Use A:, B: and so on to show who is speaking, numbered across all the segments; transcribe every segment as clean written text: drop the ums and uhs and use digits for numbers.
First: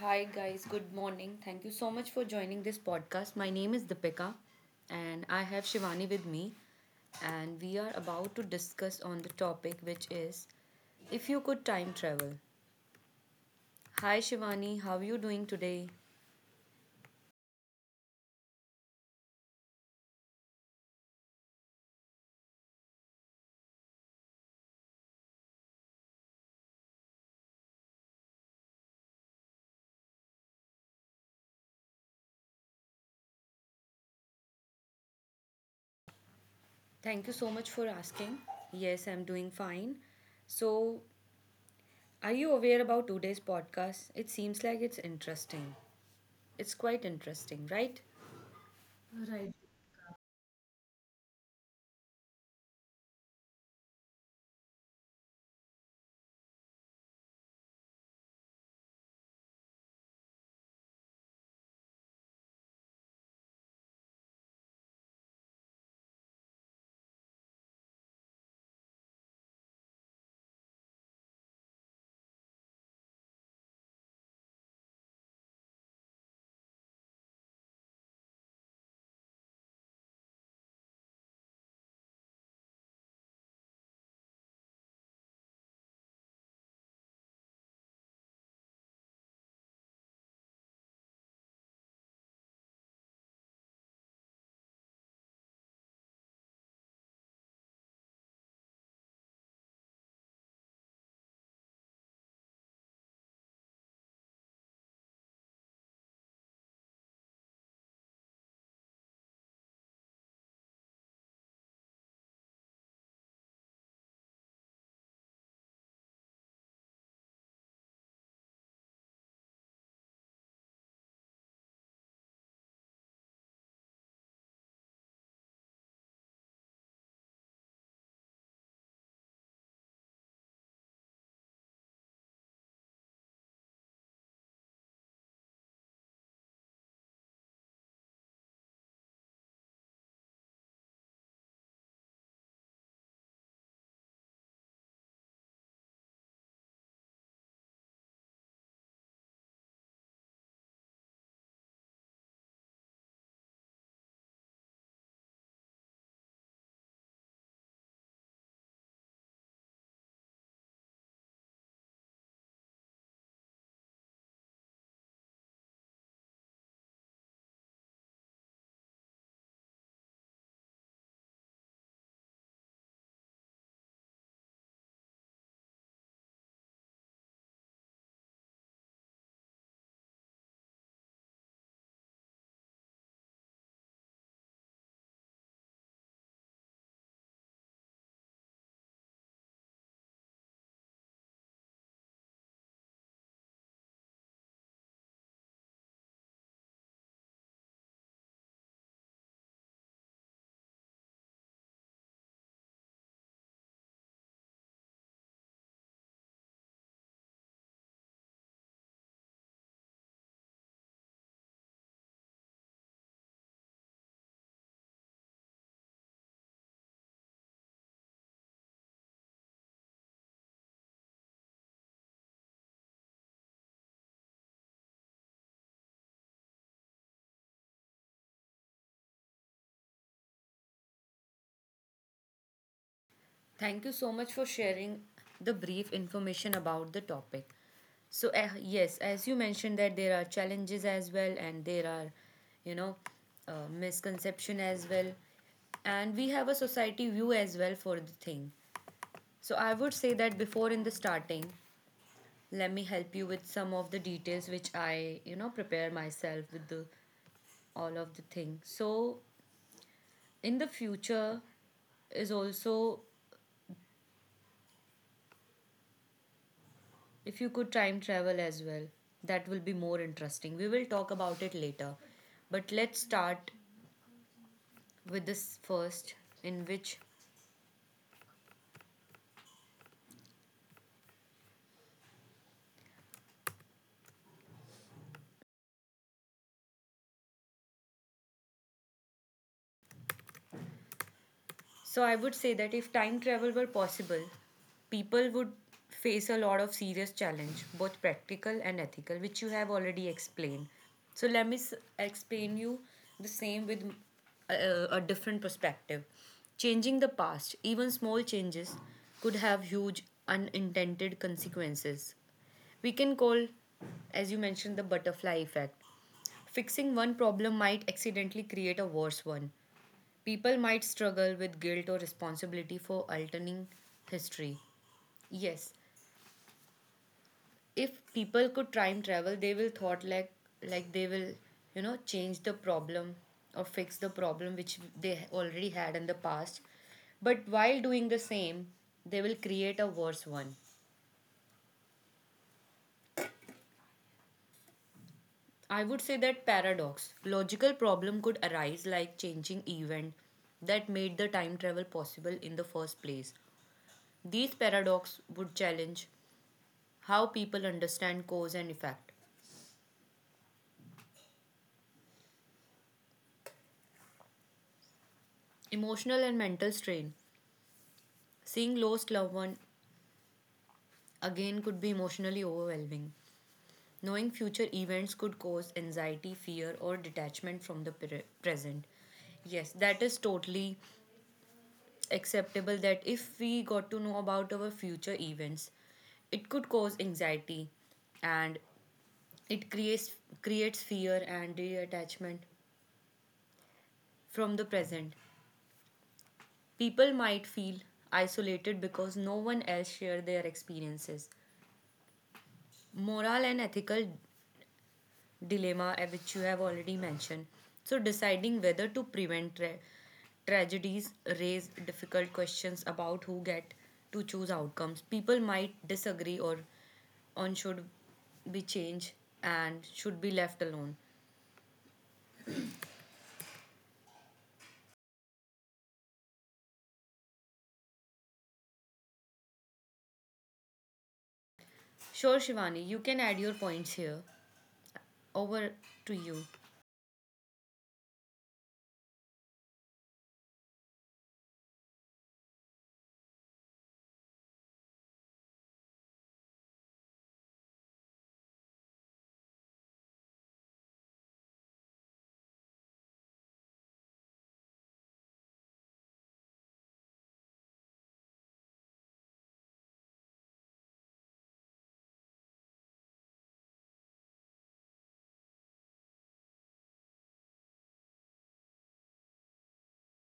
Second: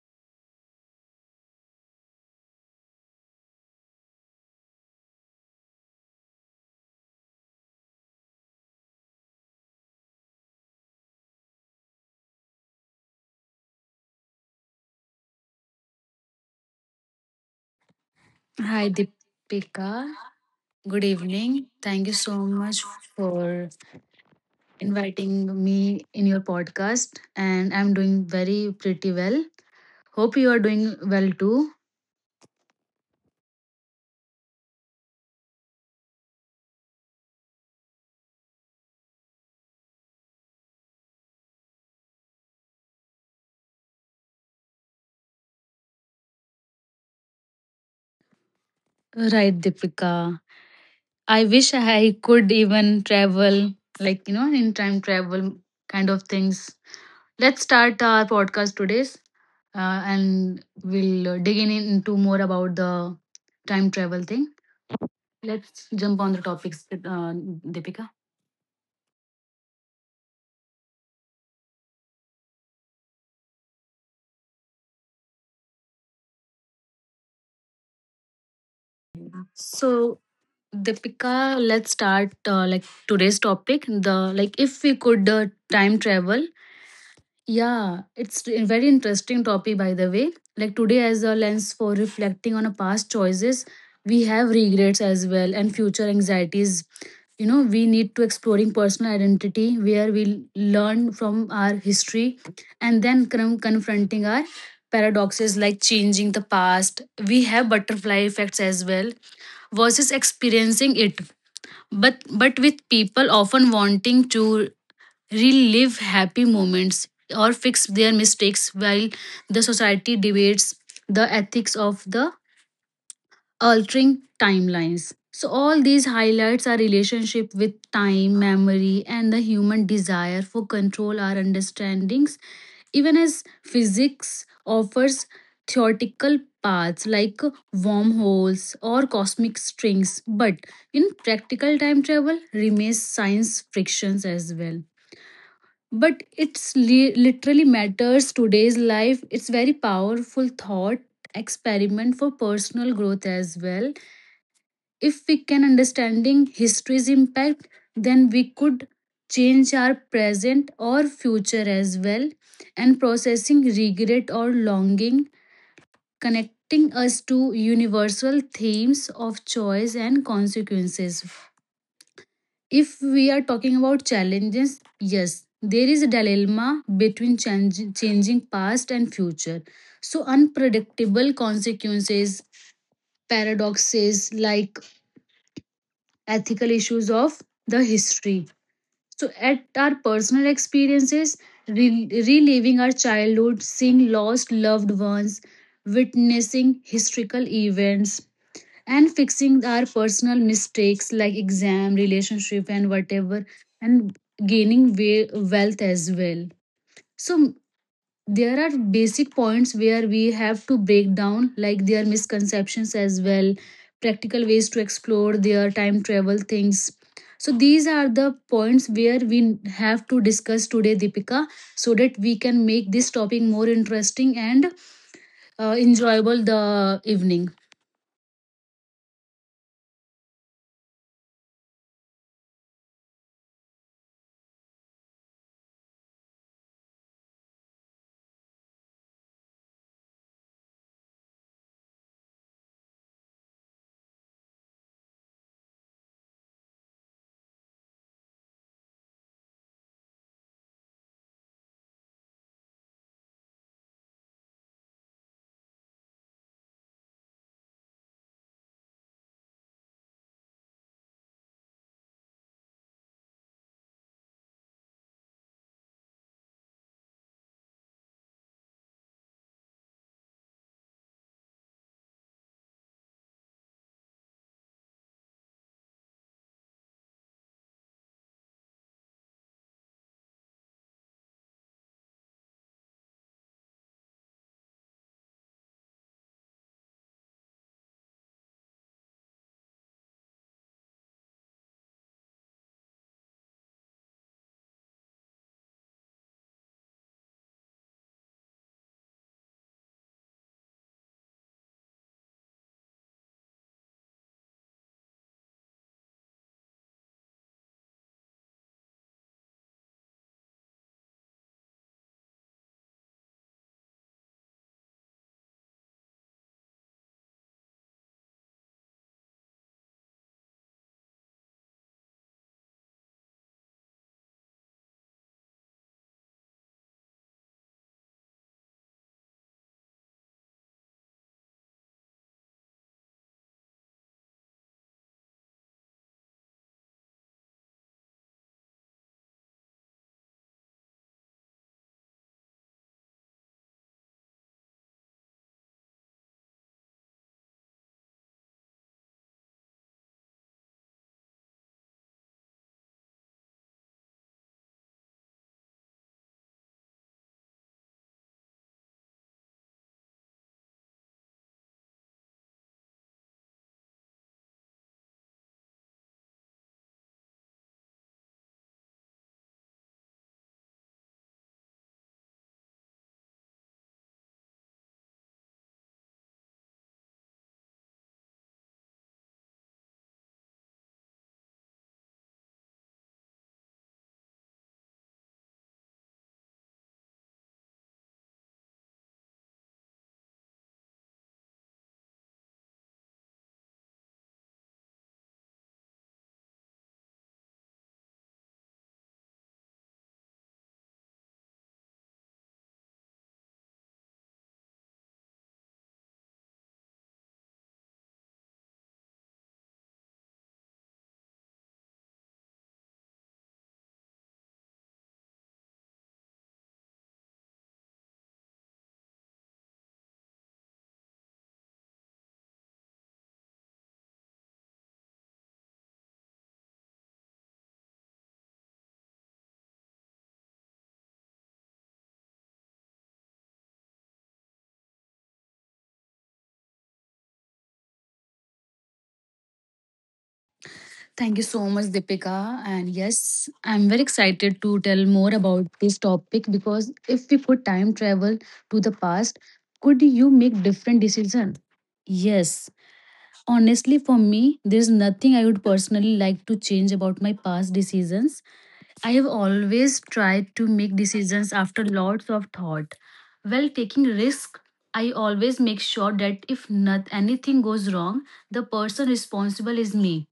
A: Hi, guys. Good morning. Thank you so much for joining this podcast. My name is Deepika, and I have Shivani with me. And we are about to discuss on the topic, which is if you could time travel. Hi, Shivani. How are you doing today?
B: Hi, Deepika. Good evening. Thank you so much for inviting me in your podcast. And I'm doing very pretty well. Hope you are doing well too.
A: Thank you so much for asking. Yes, I'm doing fine. So, are you aware about today's podcast? It seems like it's interesting. It's quite interesting, right?
B: Right, Deepika. I wish I could even travel, like, in time travel kind of things. Let's start our podcast today's and we'll dig in into more about the time travel thing. Let's jump on the topics, Deepika. So, Deepika, let's start like today's topic. The like, if we could time travel, yeah, it's a very interesting topic, by the way. Like today, as a lens for reflecting on our past choices, we have regrets as well and future anxieties. You know, we need to exploring personal identity where we learn from our history and then confronting our paradoxes like changing the past. We have butterfly effects as well versus experiencing it but with people often wanting to relive happy moments, or fix their mistakes while the society debates the ethics of the altering timelines. So, all these highlights our relationship with time, memory, and the human desire for control our understandings even as physics offers theoretical paths like wormholes or cosmic strings, but in practical time travel remains science frictions as well, but literally matters today's life. It's very powerful thought experiment for personal growth as well. If we can understanding history's impact, then we could change our present or future as well, and processing regret or longing connecting us to universal themes of choice and consequences. If we are talking about challenges, yes, there is a dilemma between changing past and future. So, unpredictable consequences, paradoxes like ethical issues of the history. So, at our personal experiences, reliving our childhood, seeing lost loved ones, witnessing historical events, and fixing our personal mistakes like exam relationship and whatever, and gaining wealth as well. So there are basic points where we have to break down like their misconceptions as well, practical ways to explore their time travel things. So these are the points where we have to discuss today, Deepika, so that we can make this topic more interesting and enjoyable the evening.
A: Thank you so much for sharing the brief information about the topic. So, yes, as you mentioned that there are challenges as well and there are, you know, misconception as well. And we have a society view as well for the thing. So, I would say that before in the starting, let me help you with some of the details which I, prepare myself with the all of the thing. So, in the future, is also if you could time travel as well, that will be more interesting. We will talk about it later. But let's start with this first, in which so I would say that if time travel were possible, people would face a lot of serious challenge, both practical and ethical, which you have already explained. So let me explain you the same with a different perspective. Changing the past, even small changes, could have huge unintended consequences. We can call, as you mentioned, the butterfly effect. Fixing one problem might accidentally create a worse one. People might struggle with guilt or responsibility for altering history. Yes, if people could time travel, they will thought like they will, you know, change the problem or fix the problem which they already had in the past. But while doing the same, they will create a worse one. I would say that paradox, logical problem could arise like changing event that made the time travel possible in the first place. These paradox would challenge how people understand cause and effect. Emotional and mental strain. Seeing lost loved one again could be emotionally overwhelming. Knowing future events could cause anxiety, fear, or detachment from the present. Yes, that is totally acceptable that if we got to know about our future events, it could cause anxiety and it creates fear and detachment from the present. People might feel isolated because no one else shares their experiences. Moral and ethical dilemma, which you have already mentioned. So, deciding whether to prevent tragedies raise difficult questions about who get to choose outcomes. People might disagree or on should be changed and should be left alone. Sure, Shivani, you can add your points here. Over to you.
B: Thank you so much, Deepika. And yes, I'm very excited to tell more about this topic. Because if we put time travel to the past, could you make different decision? Yes. Honestly, for me, there's nothing I would personally like to change about my past decisions. I have always tried to make decisions after lots of thought. While taking risk, I always make sure that if not anything goes wrong, the person responsible is me.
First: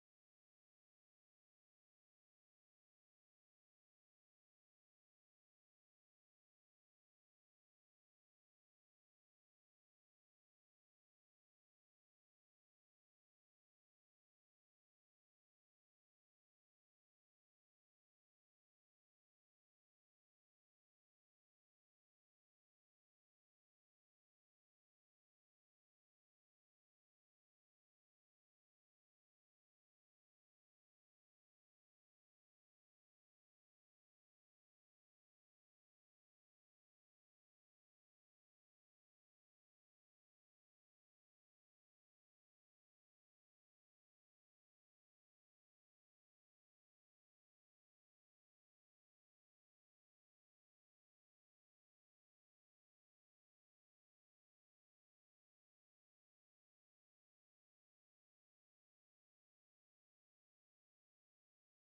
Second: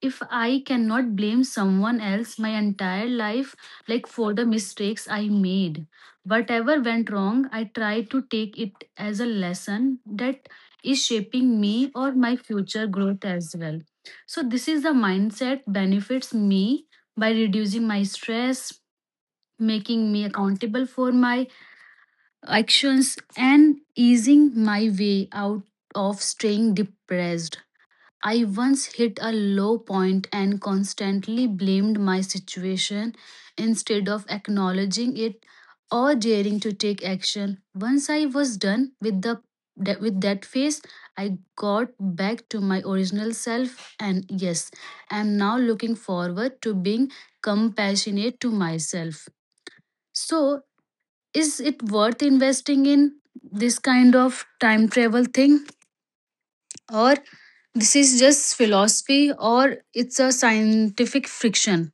B: If I cannot blame someone else my entire life, like for the mistakes I made. Whatever went wrong, I try to take it as a lesson that is shaping me or my future growth as well. So, this is the mindset benefits me by reducing my stress, making me accountable for my actions, and easing my way out of staying depressed. I once hit a low point and constantly blamed my situation instead of acknowledging it or daring to take action. Once I was done with with that phase, I got back to my original self, and yes, I am now looking forward to being compassionate to myself. So, is it worth investing in this kind of time travel thing? Or this is just philosophy, or it's a scientific friction?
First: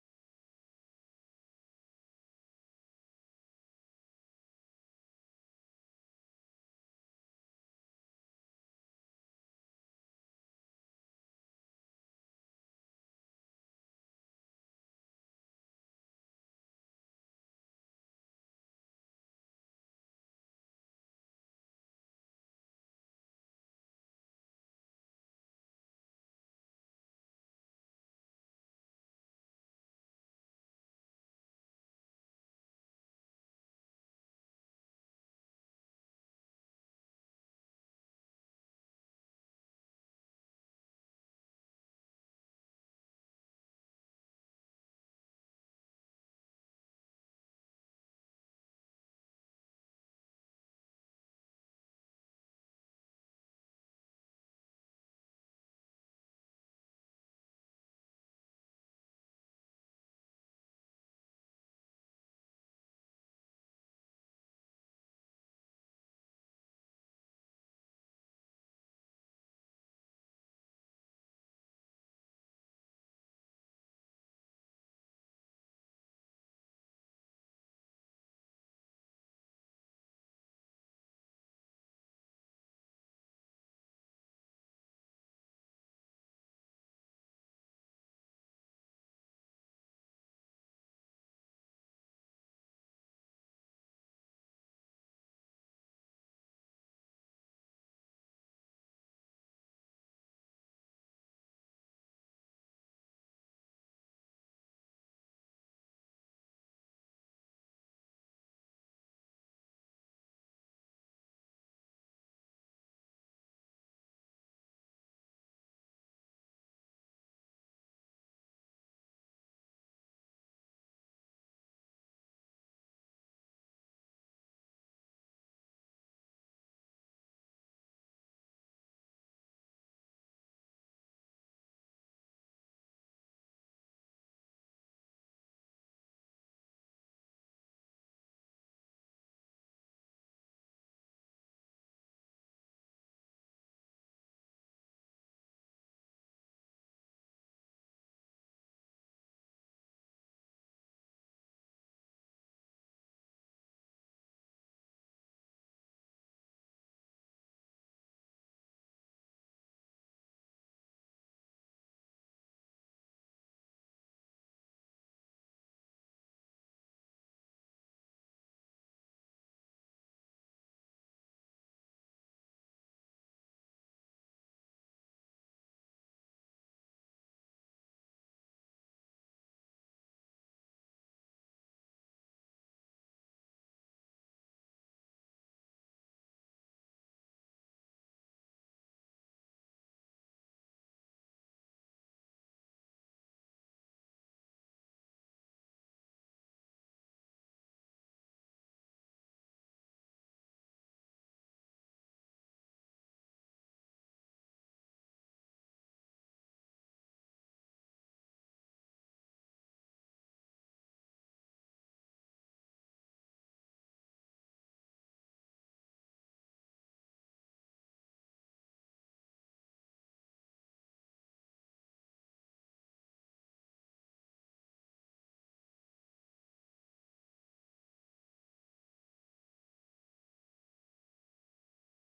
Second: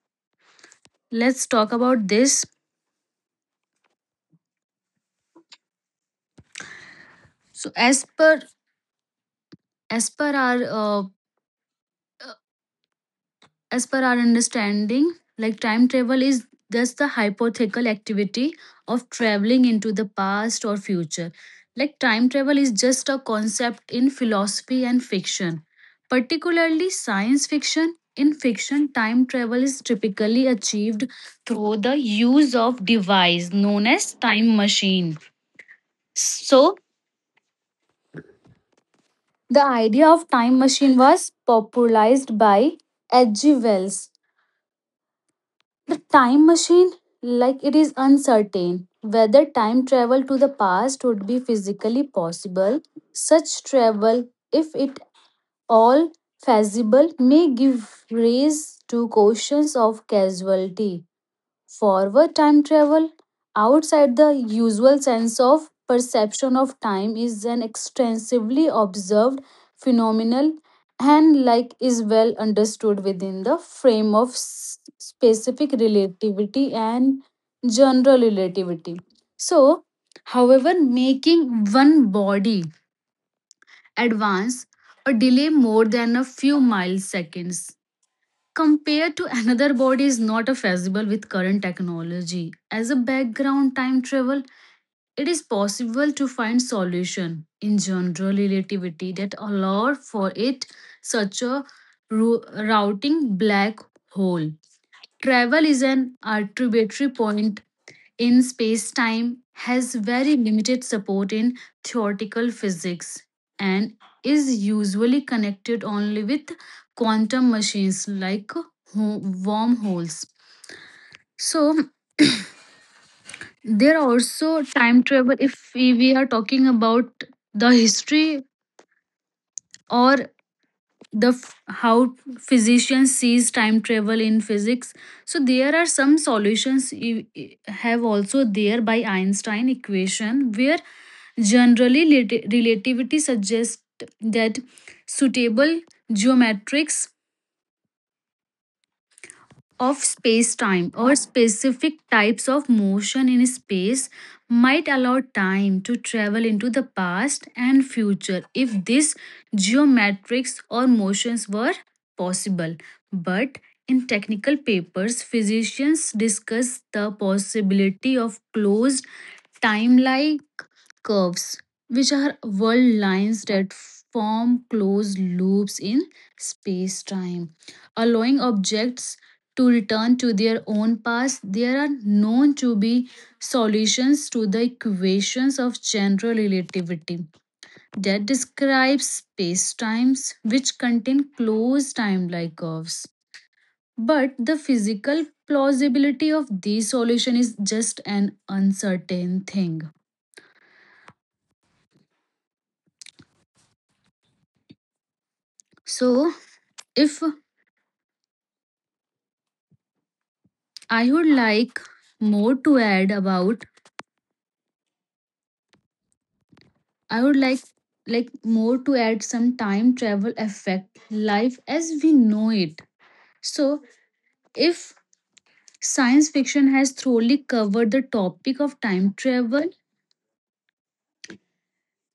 B: Let's talk about this. So as per as per our uh, as per our understanding, like time travel is just the hypothetical activity of traveling into the past or future. Like time travel is just a concept in philosophy and fiction, particularly science fiction. In fiction, time travel is typically achieved through the use of device known as time machine. So, the idea of time machine was popularized by H.G. Wells time machine. Like it is uncertain whether time travel to the past would be physically possible. Such travel, if it all feasible, may give rise to questions of causality. Forward time travel, outside the usual sense of perception of time, is an extensively observed phenomenon, and like is well understood within the frame of specific relativity and general relativity. So, however, making one body advance or delay more than a few milliseconds compared to another body is not a feasible with current technology. As a background time travel, it is possible to find solution in general relativity that allow for it, such a routing black hole. Travel is an arbitrary point in space time has very limited support in theoretical physics, and is usually connected only with quantum machines like wormholes. So, there are also time travel if we are talking about the history, or how physicians sees time travel in physics. So there are some solutions you have also there by Einstein equation where generally, relativity suggests that suitable geometrics of space time or specific types of motion in space might allow time to travel into the past and future if these geometrics or motions were possible. But in technical papers, physicians discuss the possibility of closed timeline curves, which are world lines that form closed loops in space time, allowing objects to return to their own paths. There are known to be solutions to the equations of general relativity that describe space times, which contain closed time like curves. But the physical plausibility of these solution is just an uncertain thing. So, if I would like more to add about I would like more to add some time travel affect life as we know it. So if science fiction has thoroughly covered the topic of time travel.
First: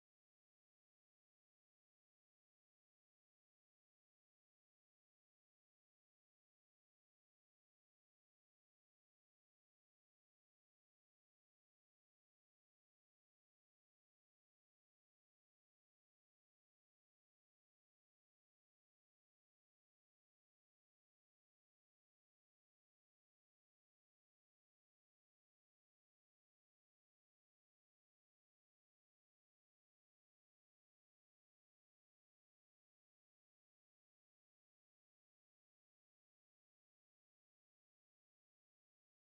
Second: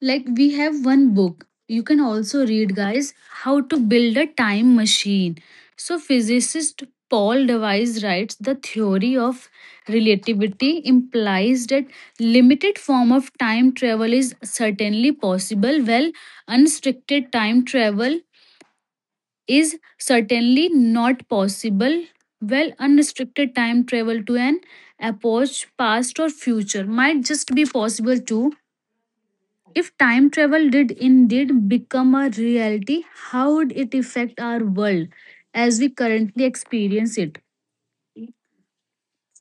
B: Like we have one book. You can also read, guys, How to Build a Time Machine. So, physicist Paul Device writes the theory of relativity implies that limited form of time travel is certainly possible, while unrestricted time travel is certainly not possible. Well, unrestricted time travel to an approach past or future might just be possible too. If time travel did indeed become a reality, how would it affect our world as we currently experience it?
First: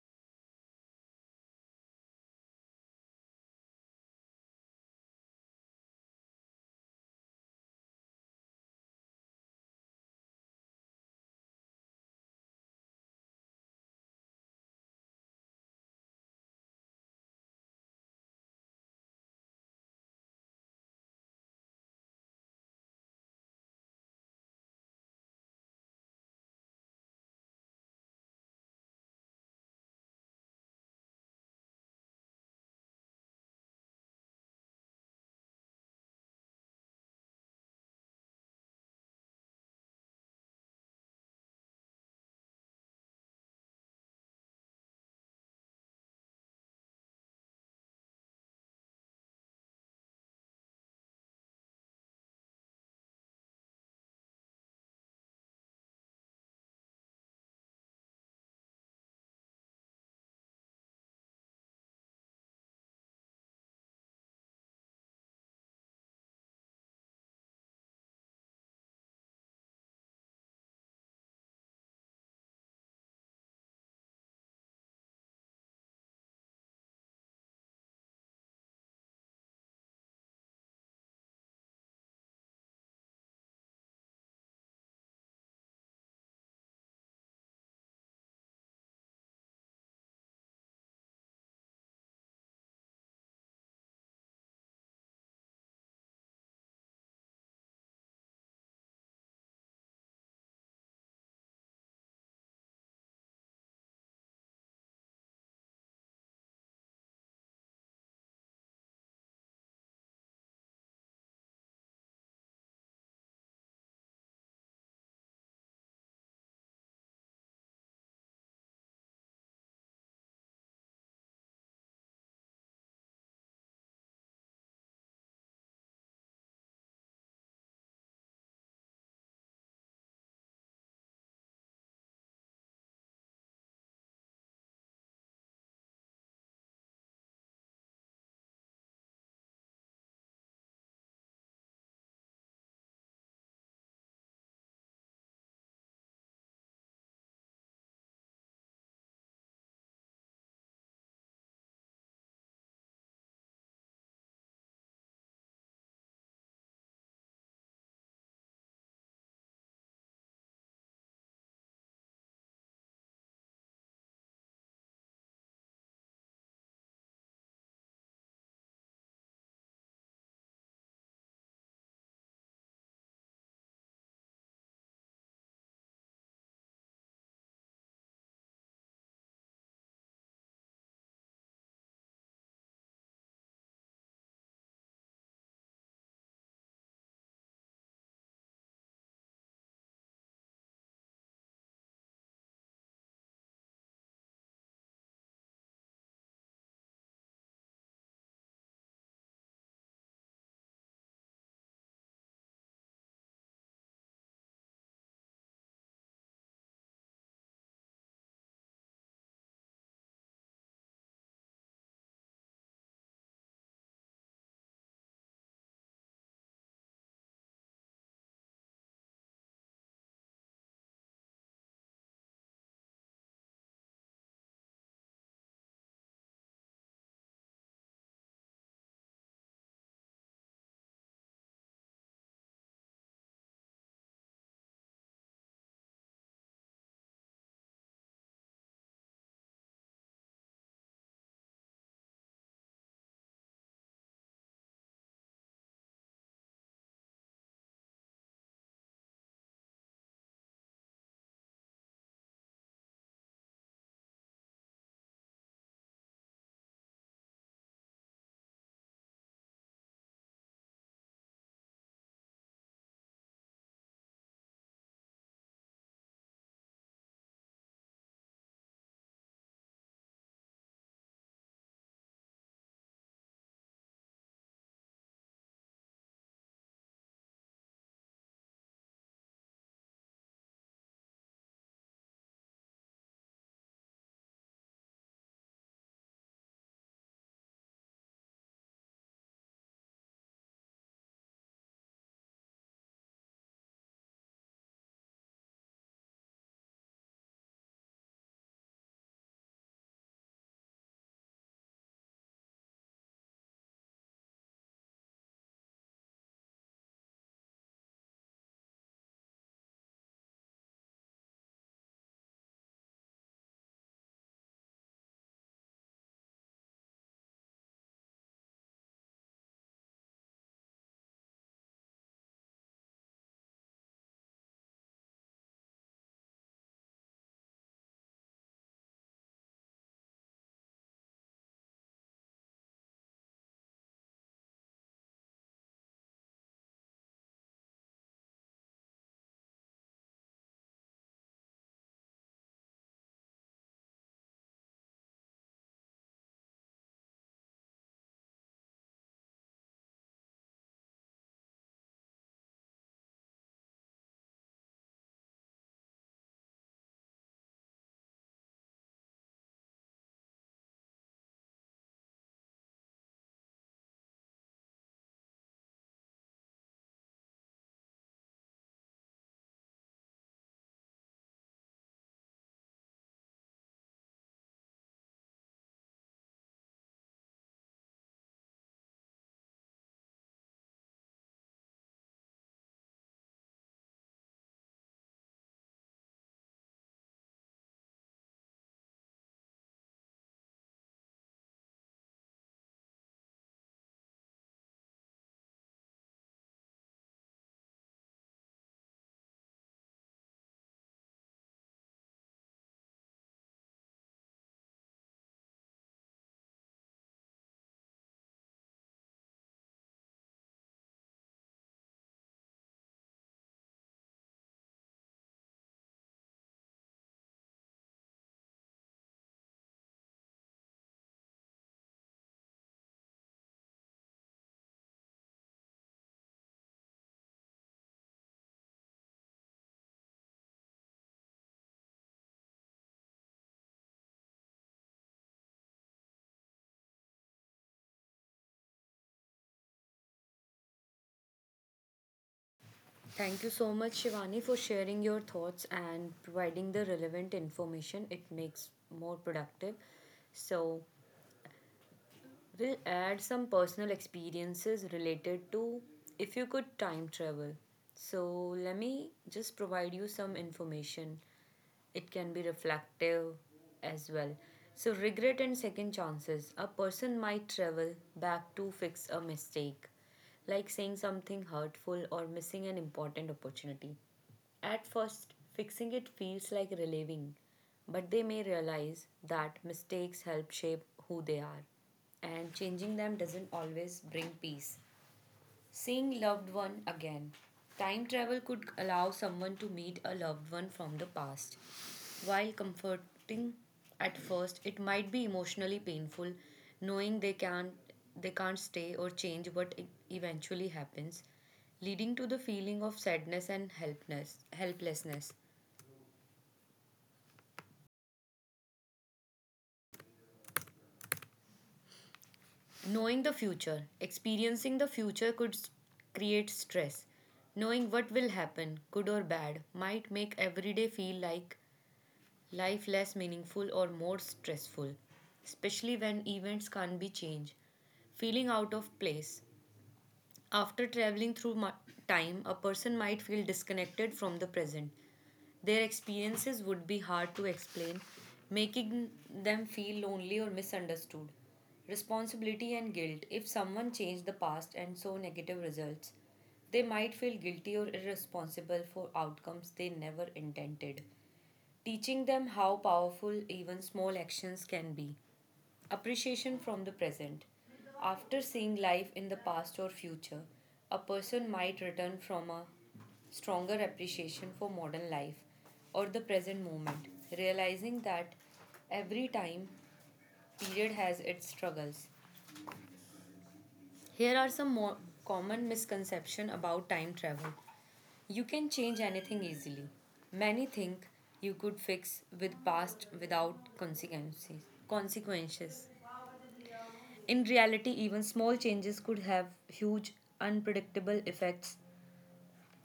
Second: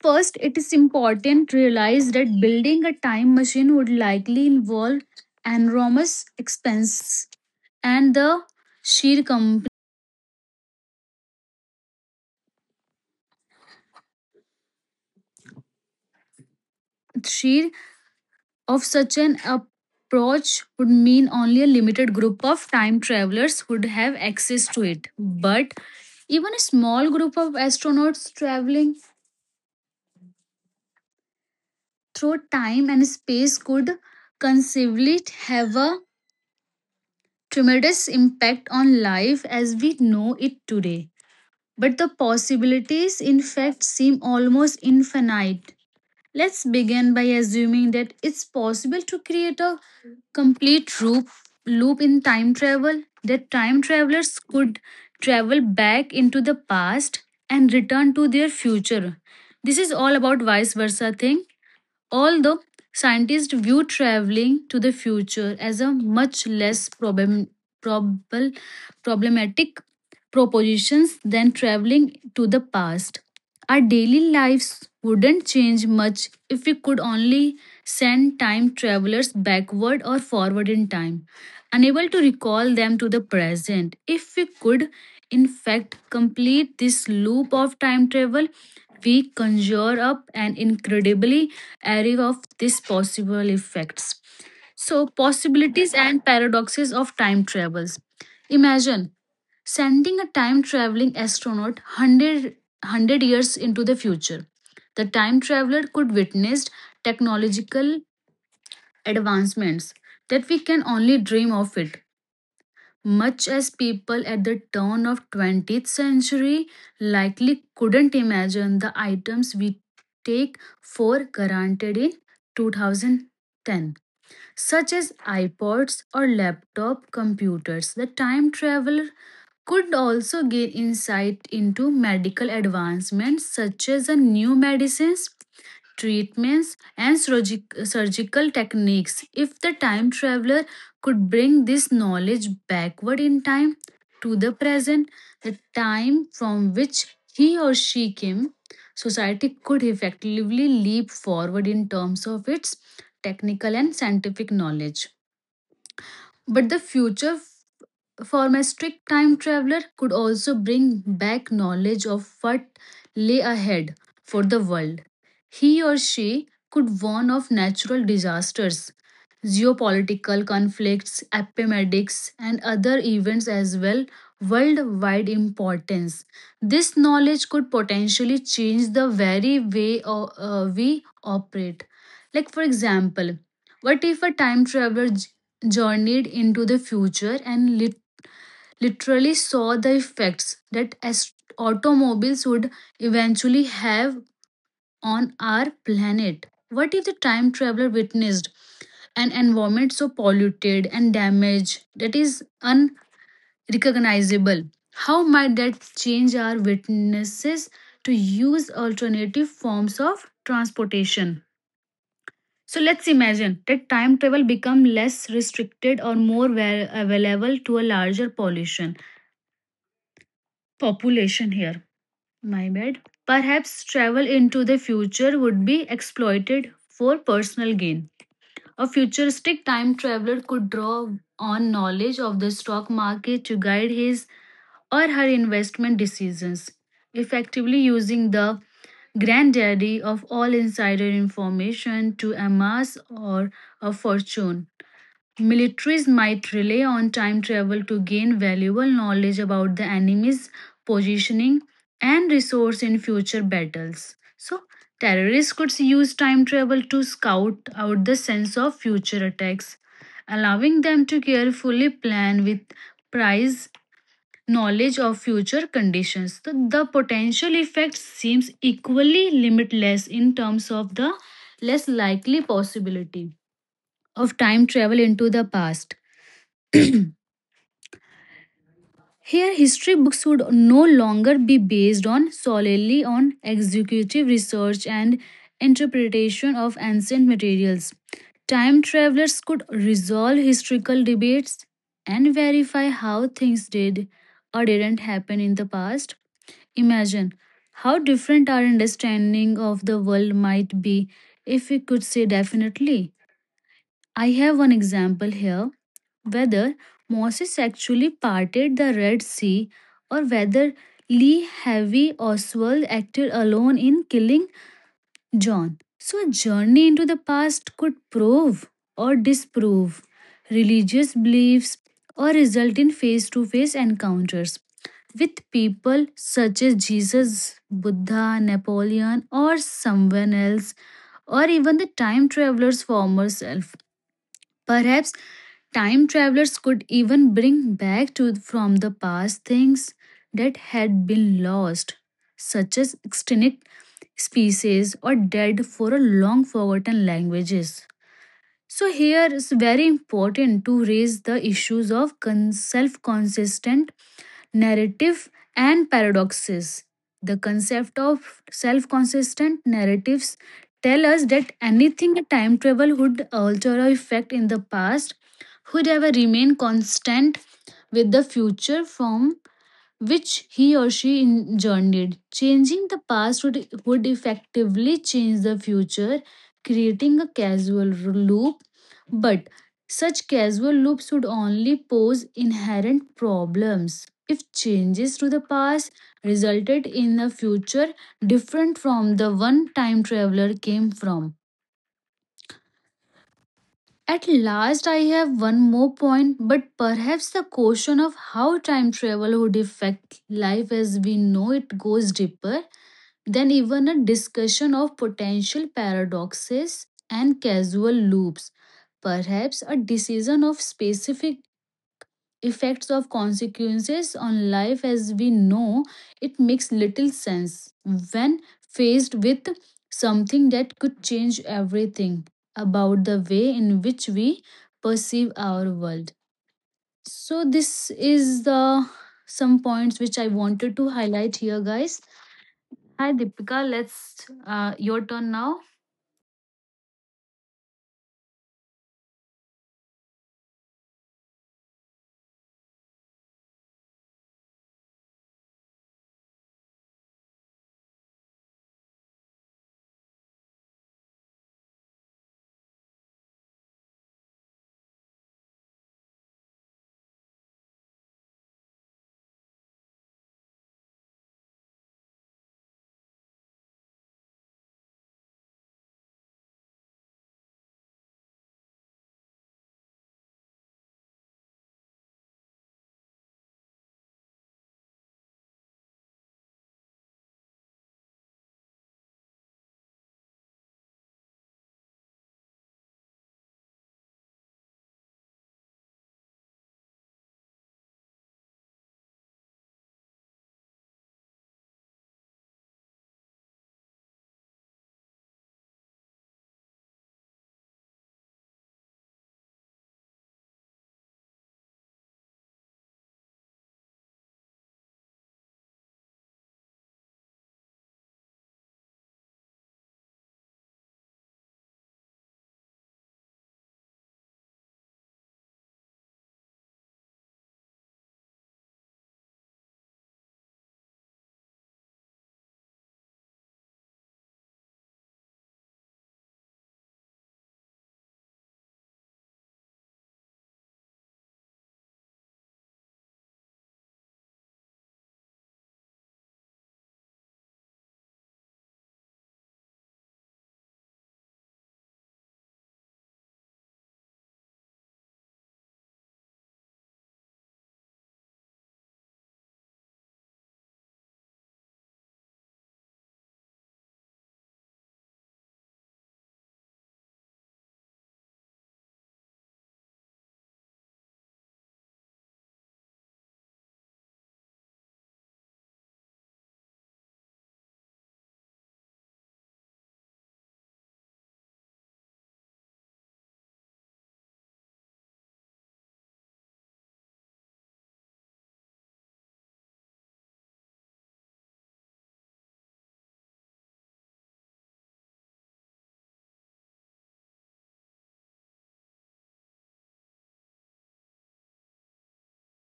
B: First, it is important to realize that building a time machine would likely involve enormous expense, and the sheer sheer of such an approach would mean only a limited group of time travelers would have access to it. But even a small group of astronauts traveling through time and space could conceivably have a tremendous impact on life as we know it today. But the possibilities, in fact, seem almost infinite. Let's begin by assuming that it's possible to create a complete loop, loop in time travel, that time travelers could travel back into the past and return to their future. This is all about vice versa thing. Although scientists view traveling to the future as a much probable, problematic propositions than traveling to the past, our daily lives wouldn't change much if we could only send time travelers backward or forward in time, unable to recall them to the present. If we could, in fact, complete this loop of time travel, we conjure up an incredibly array of these possible effects. So, possibilities and paradoxes of time travels. Imagine sending a time traveling astronaut 100, years into the future. The time traveler could witness technological advancements that we can only dream of it, much as people at the turn of 20th century likely couldn't imagine the items we take for granted in 2010, such as ipods or laptop computers. The time traveler could also gain insight into medical advancements such as a new medicines, treatments, and surgical techniques. If the time traveler could bring this knowledge backward in time to the present, the time from which he or she came, society could effectively leap forward in terms of its technical and scientific knowledge. But the future for a strict time traveler could also bring back knowledge of what lay ahead for the world. He or she could warn of natural disasters, geopolitical conflicts, epidemics, and other events as well worldwide importance. This knowledge could potentially change the very way we operate. Like for example, what if a time traveler journeyed into the future and literally saw the effects that automobiles would eventually have on our planet. What if the time traveler witnessed an environment so polluted and damaged that is unrecognizable? How might that change our witnesses to use alternative forms of transportation? So let's imagine that time travel become less restricted or more available to a larger pollution population here. My bad. Perhaps travel into the future would be exploited for personal gain. A futuristic time traveler could draw on knowledge of the stock market to guide his or her investment decisions, effectively using the granddaddy of all insider information to amass or a fortune. Militaries might rely on time travel to gain valuable knowledge about the enemy's positioning and resource in future battles. So, terrorists could use time travel to scout out the sense of future attacks, allowing them to carefully plan with precise knowledge of future conditions. So, the potential effect seems equally limitless in terms of the less likely possibility of time travel into the past. Here, history books would no longer be based on solely on executive research and interpretation of ancient materials. Time travelers could resolve historical debates and verify how things did or didn't happen in the past. Imagine how different our understanding of the world might be if we could say definitely. I have one example here whether Moses actually parted the Red Sea or whether Lee Harvey Oswald acted alone in killing John. So, a journey into the past could prove or disprove religious beliefs or result in face to face encounters with people such as Jesus, Buddha, Napoleon, or someone else, or even the time traveler's former self. Perhaps time travelers could even bring back to from the past things that had been lost, such as extinct species or dead for a long forgotten languages. So here it's very important to raise the issues of self-consistent narrative and paradoxes. The concept of self consistent narratives tell us that anything a time travel would alter or affect in the past would ever remain constant with the future from which he or she journeyed. Changing the past would effectively change the future, creating a causal loop, but such causal loops would only pose inherent problems if changes to the past resulted in a future different from the one time traveler came from. At last, I have one more point, but perhaps the question of how time travel would affect life as we know it goes deeper than even a discussion of potential paradoxes and causal loops. Perhaps a decision of specific effects of consequences on life as we know it makes little sense when faced with something that could change everything about the way in which we perceive our world. So this is the some points which I wanted to highlight here, guys. Hi Deepika, let's your turn now.
A: Thank you so much, Shivani, for sharing your thoughts and providing the relevant information. It makes more productive. So, we'll add some personal experiences related to if you could time travel. So, let me just provide you some information. It can be reflective as well. So, regret and second chances. A person might travel back to fix a mistake, like saying something hurtful or missing an important opportunity. At first, fixing it feels like relieving, but they may realize that mistakes help shape who they are, and changing them doesn't always bring peace. Seeing loved one again. Time travel could allow someone to meet a loved one from the past. While comforting at first, it might be emotionally painful knowing they can't stay or change what eventually happens, leading to the feeling of sadness and helplessness. Knowing the future, experiencing the future could create stress. Knowing what will happen, good or bad, might make every day feel like life less meaningful or more stressful, especially when events can't be changed. Feeling out of place. After traveling through time, a person might feel disconnected from the present. Their experiences would be hard to explain, making them feel lonely or misunderstood. Responsibility and guilt. If someone changed the past and saw negative results, they might feel guilty or irresponsible for outcomes they never intended, teaching them how powerful even small actions can be. Appreciation from the present. After seeing life in the past or future, a person might return from a stronger appreciation for modern life or the present moment, realizing that every time period has its struggles. Here are some more common misconceptions about time travel. You can change anything easily. Many think you could fix with past without consequences. In reality, even small changes could have huge unpredictable effects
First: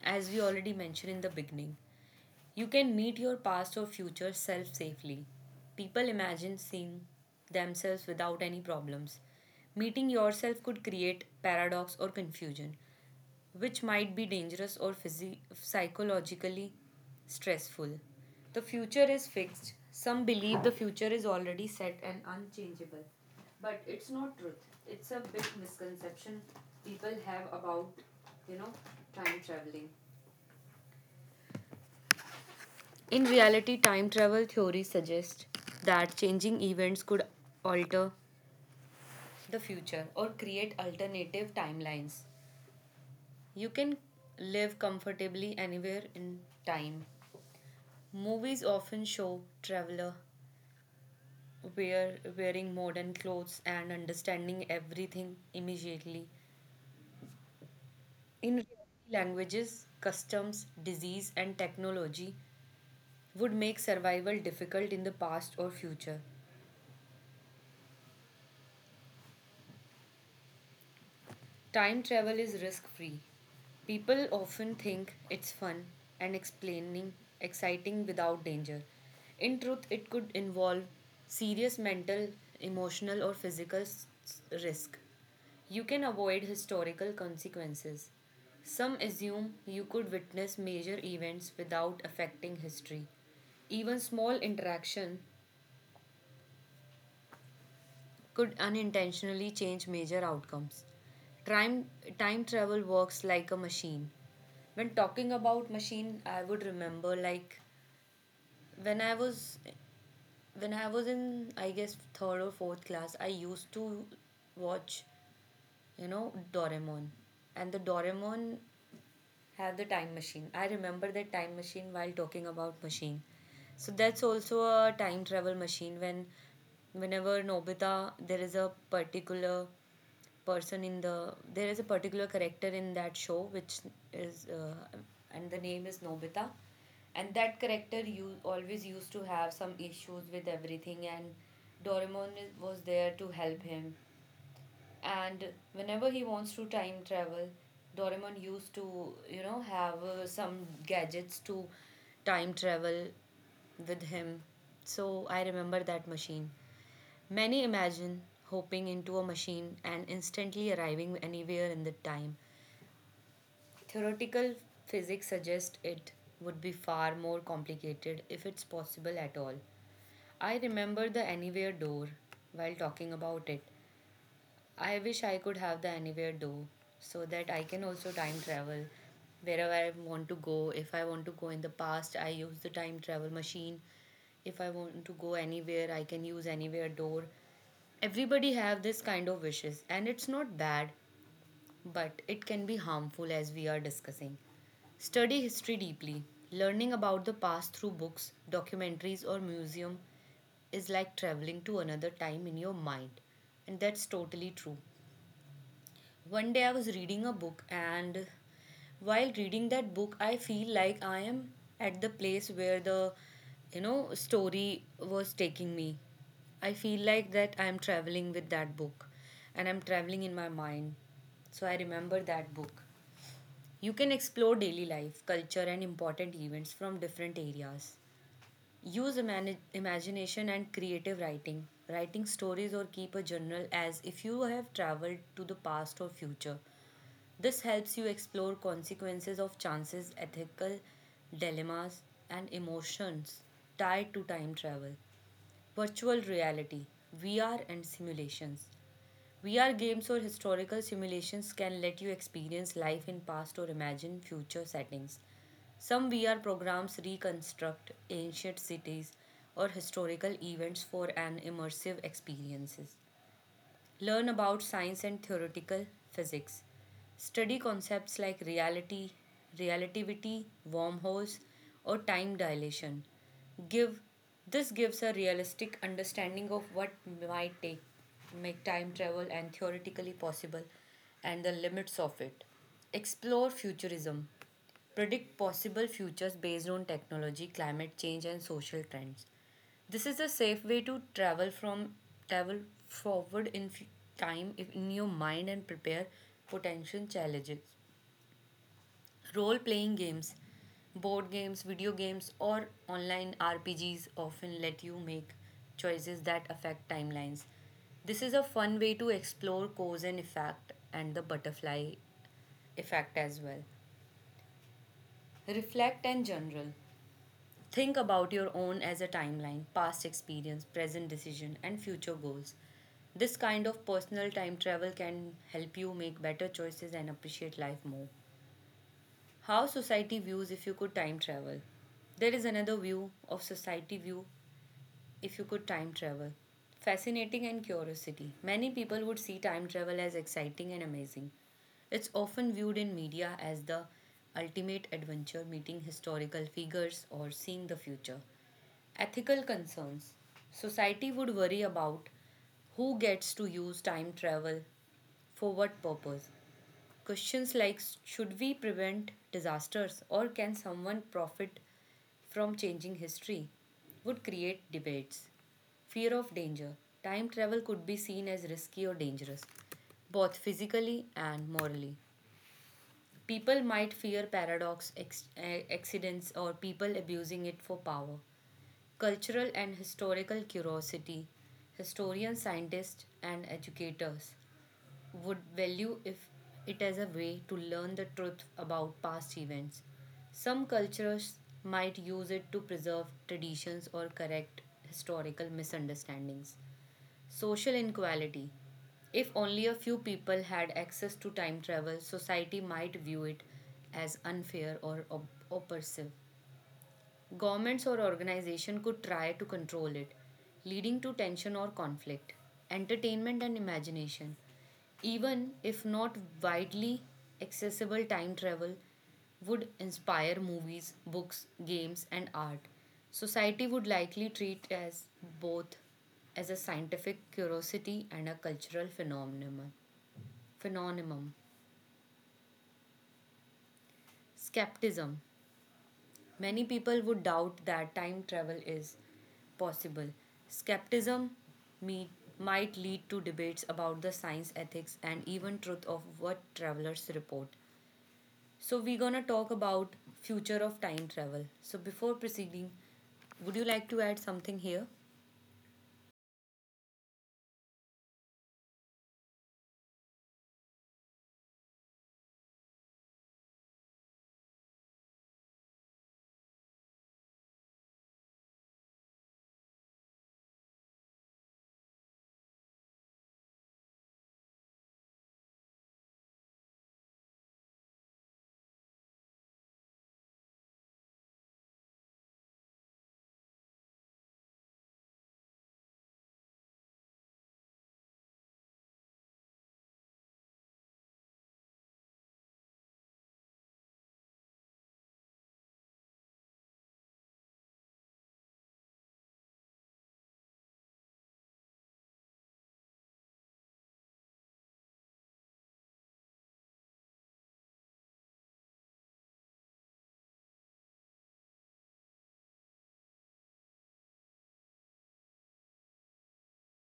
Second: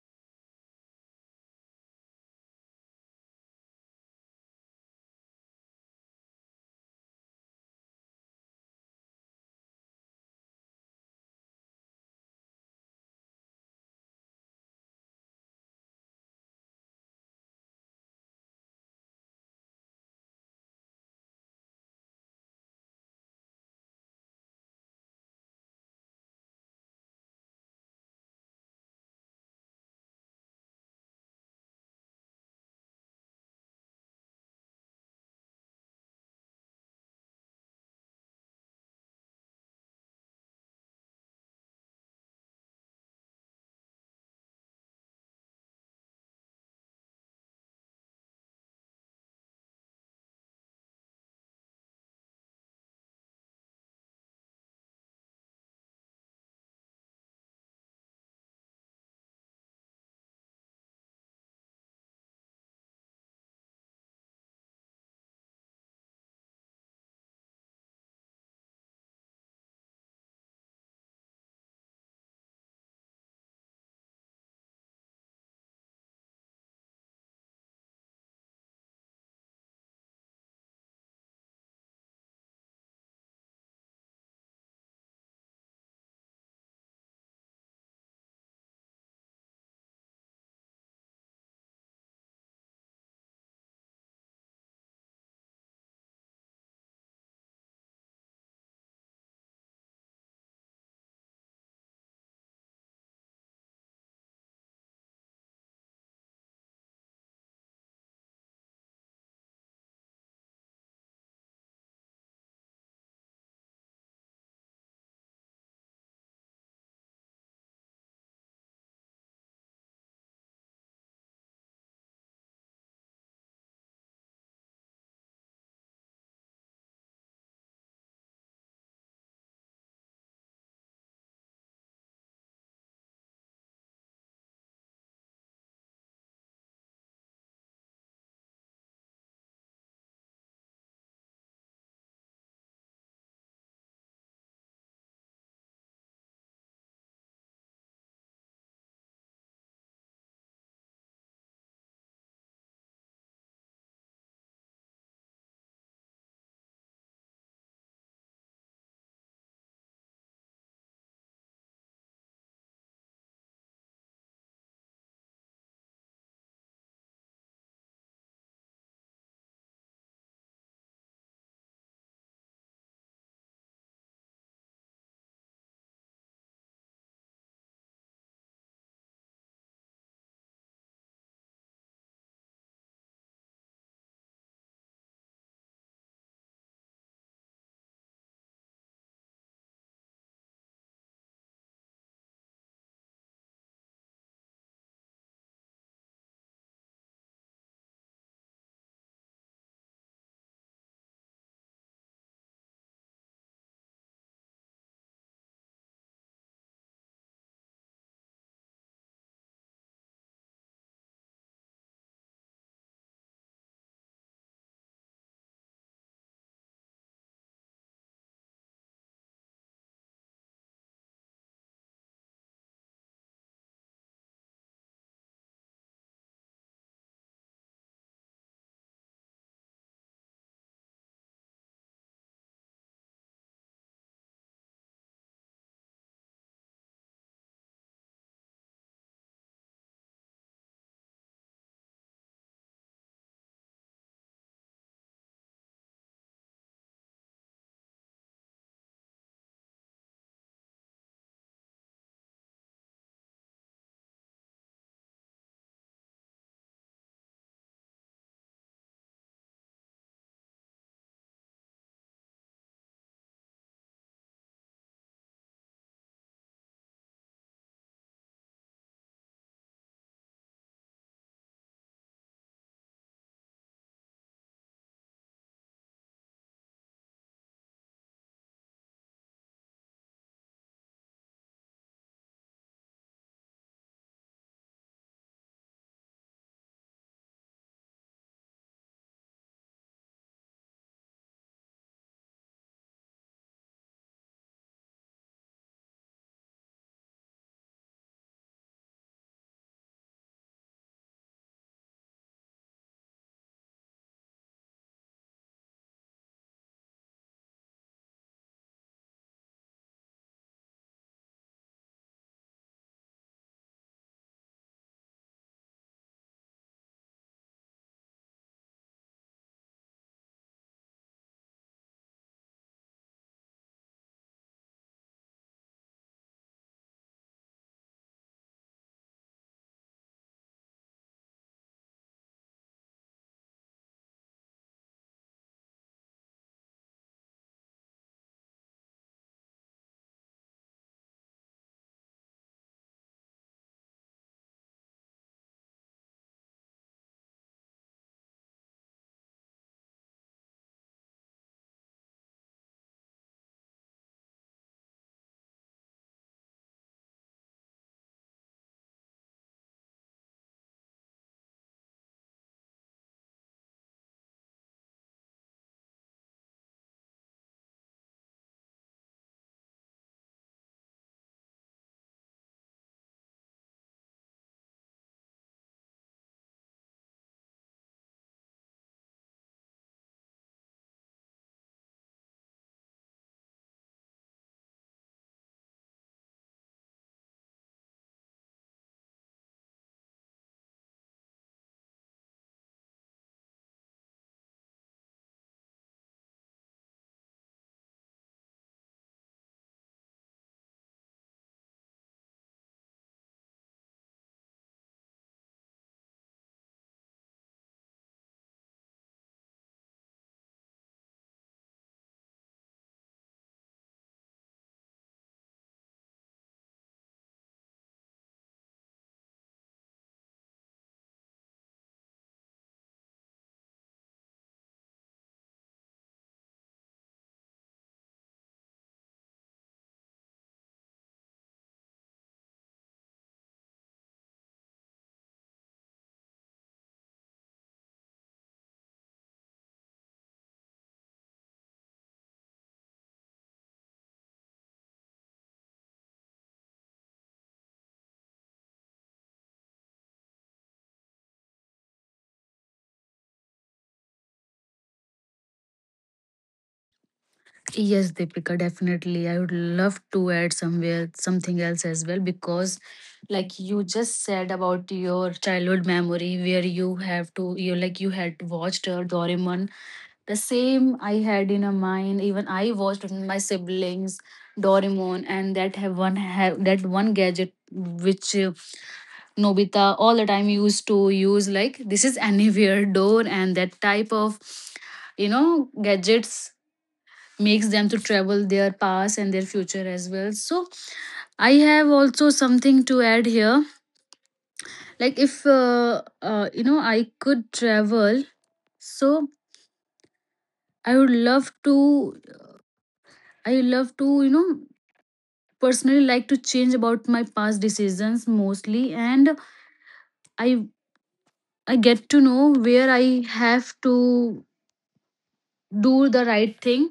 A: as we already mentioned in the beginning. You can meet your past or future self safely. People imagine seeing themselves without any problems. Meeting yourself could create paradox or confusion which might be dangerous or psychologically stressful. The future is fixed. Some believe the future is already set and unchangeable. But it's not truth. It's a big misconception people have about, you know, time traveling. In reality, time travel theory suggests that changing events could alter the future or create alternative timelines. You can live comfortably anywhere in time. Movies often show traveler wearing modern clothes and understanding everything immediately. In reality, languages, customs, disease, and technology would make survival difficult in the past or future. Time travel is risk free. People often think it's fun and explaining, exciting without danger. In truth, it could involve serious mental, emotional, or physical risk. You can avoid historical consequences. Some assume you could witness major events without affecting history. Even small interaction could unintentionally change major outcomes. Time, time travel works like a machine. When talking about machine, I would remember like when I was when I was in I guess third or fourth class, I used to watch you know Doraemon, and the Doraemon have the time machine. I remember that time machine while talking about machine. So that's also a time travel machine when whenever Nobita there is a particular person in the there is a particular character in that show which is and the name is Nobita, and that character you always used to have some issues with everything, and Doraemon was there to help him, and whenever he wants to time travel, Doraemon used to you know have some gadgets to time travel with him. So I remember that machine. Many imagine hopping into a machine and instantly arriving anywhere in the time. Theoretical physics suggests it would be far more complicated if it's possible at all. I remember the anywhere door while talking about it. I wish I could have the anywhere door so that I can also time travel wherever I want to go. If I want to go in the past, I use the time travel machine. If I want to go anywhere, I can use anywhere door. Everybody have this kind of wishes and it's not bad, but it can be harmful as we are discussing. Study history deeply. Learning about the past through books, documentaries or museum is like traveling to another time in your mind, and that's totally true. One day I was reading a book, and while reading that book, I feel like I am at the place where the you know story was taking me. I feel like that I am traveling with that book and I'm traveling in my mind. So I remember that book. You can explore daily life, culture, and important events from different areas. Use imagination and creative writing. Writing stories or keep a journal as if you have traveled to the past or future. This helps you explore consequences of chances, ethical dilemmas, and emotions tied to time travel. Virtual reality, VR, and simulations. VR games or historical simulations can let you experience life in past or imagine future settings. Some VR programs reconstruct ancient cities or historical events for an immersive experiences. Learn about science and theoretical physics. Study concepts like reality, relativity, wormholes, or time dilation. Give this gives a realistic understanding of what might take make time travel and theoretically possible and the limits of it. Explore futurism. Predict possible futures based on technology, climate change, and social trends. This is a safe way to travel forward in time if- in your mind and prepare potential challenges. Role playing games, board games, video games, or online RPGs often let you make choices that affect timelines. This is a fun way to explore cause and effect and the butterfly effect as well. Reflect and journal. Think about your own as a timeline, past experience, present decision, and future goals. This kind of personal time travel can help you make better choices and appreciate life more. How society views if you could time travel. There is another view of society view if you could time travel? Fascinating and curiosity. Many people would see time travel as exciting and amazing. It's often viewed in media as the ultimate adventure, meeting historical figures or seeing the future. Ethical concerns. Society would worry about who gets to use time travel for what purpose. Questions like should we prevent disasters or can someone profit from changing history would create debates. Fear of danger. Time travel could be seen as risky or dangerous, both physically and morally. People might fear paradox, accidents, or people abusing it for power. Cultural and historical curiosity. Historians, scientists, and educators would value if it as a way to learn the truth about past events. Some cultures might use it to preserve traditions or correct historical misunderstandings. Social inequality. If only a few people had access to time travel, society might view it as unfair or oppressive. Governments or organizations could try to control it, leading to tension or conflict. Entertainment and imagination. Even if not widely accessible, time travel would inspire movies, books, games, and art. Society would likely treat as both as a scientific curiosity and a cultural phenomenon. Phenomenon. Skepticism. Many people would doubt that time travel is possible. Skepticism me- might lead to debates about the science, ethics, and even truth of what travelers report. So we're gonna talk about future of time travel. So before proceeding, would you like to add something here?
B: Yes, Deepika, definitely. I would love to add somewhere something else as well because, like you just said about your childhood memory, where you have to, you like you had watched Doraemon. The same I had in a mind. Even I watched with my siblings Doraemon, and that have one have that one gadget which Nobita all the time used to use. Like this is anywhere door and that type of you know gadgets makes them to travel their past and their future as well. So I have also something to add here, like if you know I could travel, so I would love to, I love to you know personally like to change about my past decisions mostly. And i I get to know where I have to do the right thing.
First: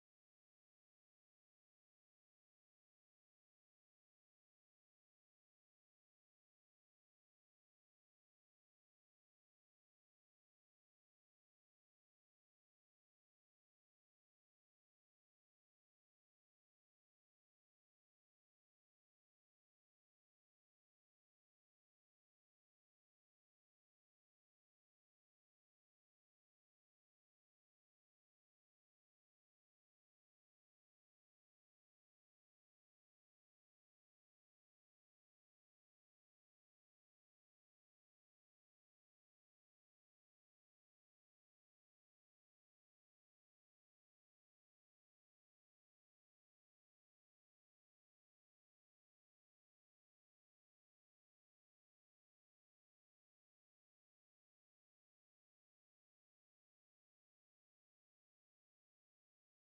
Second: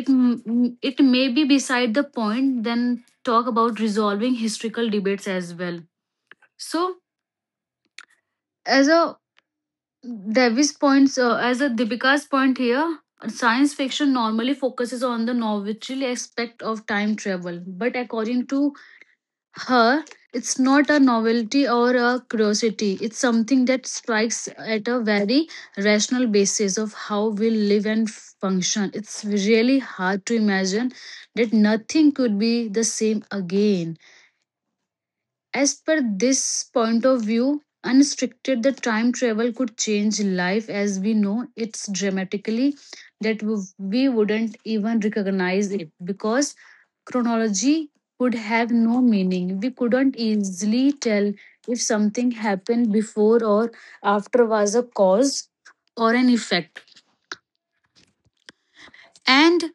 B: It may be beside the point then talk about resolving historical debates as well. So as a Devi's points, as a Deepika's point here. Science fiction normally focuses on the novelty aspect of time travel, but according to her, it's not a novelty or a curiosity. It's something that strikes at a very rational basis of how we live and function. It's really hard to imagine that nothing could be the same again. As per this point of view, unrestricted the time travel could change life as we know it's dramatically, that we wouldn't even recognize it because chronology would have no meaning. We couldn't easily tell if something happened before or after, was a cause or an effect. And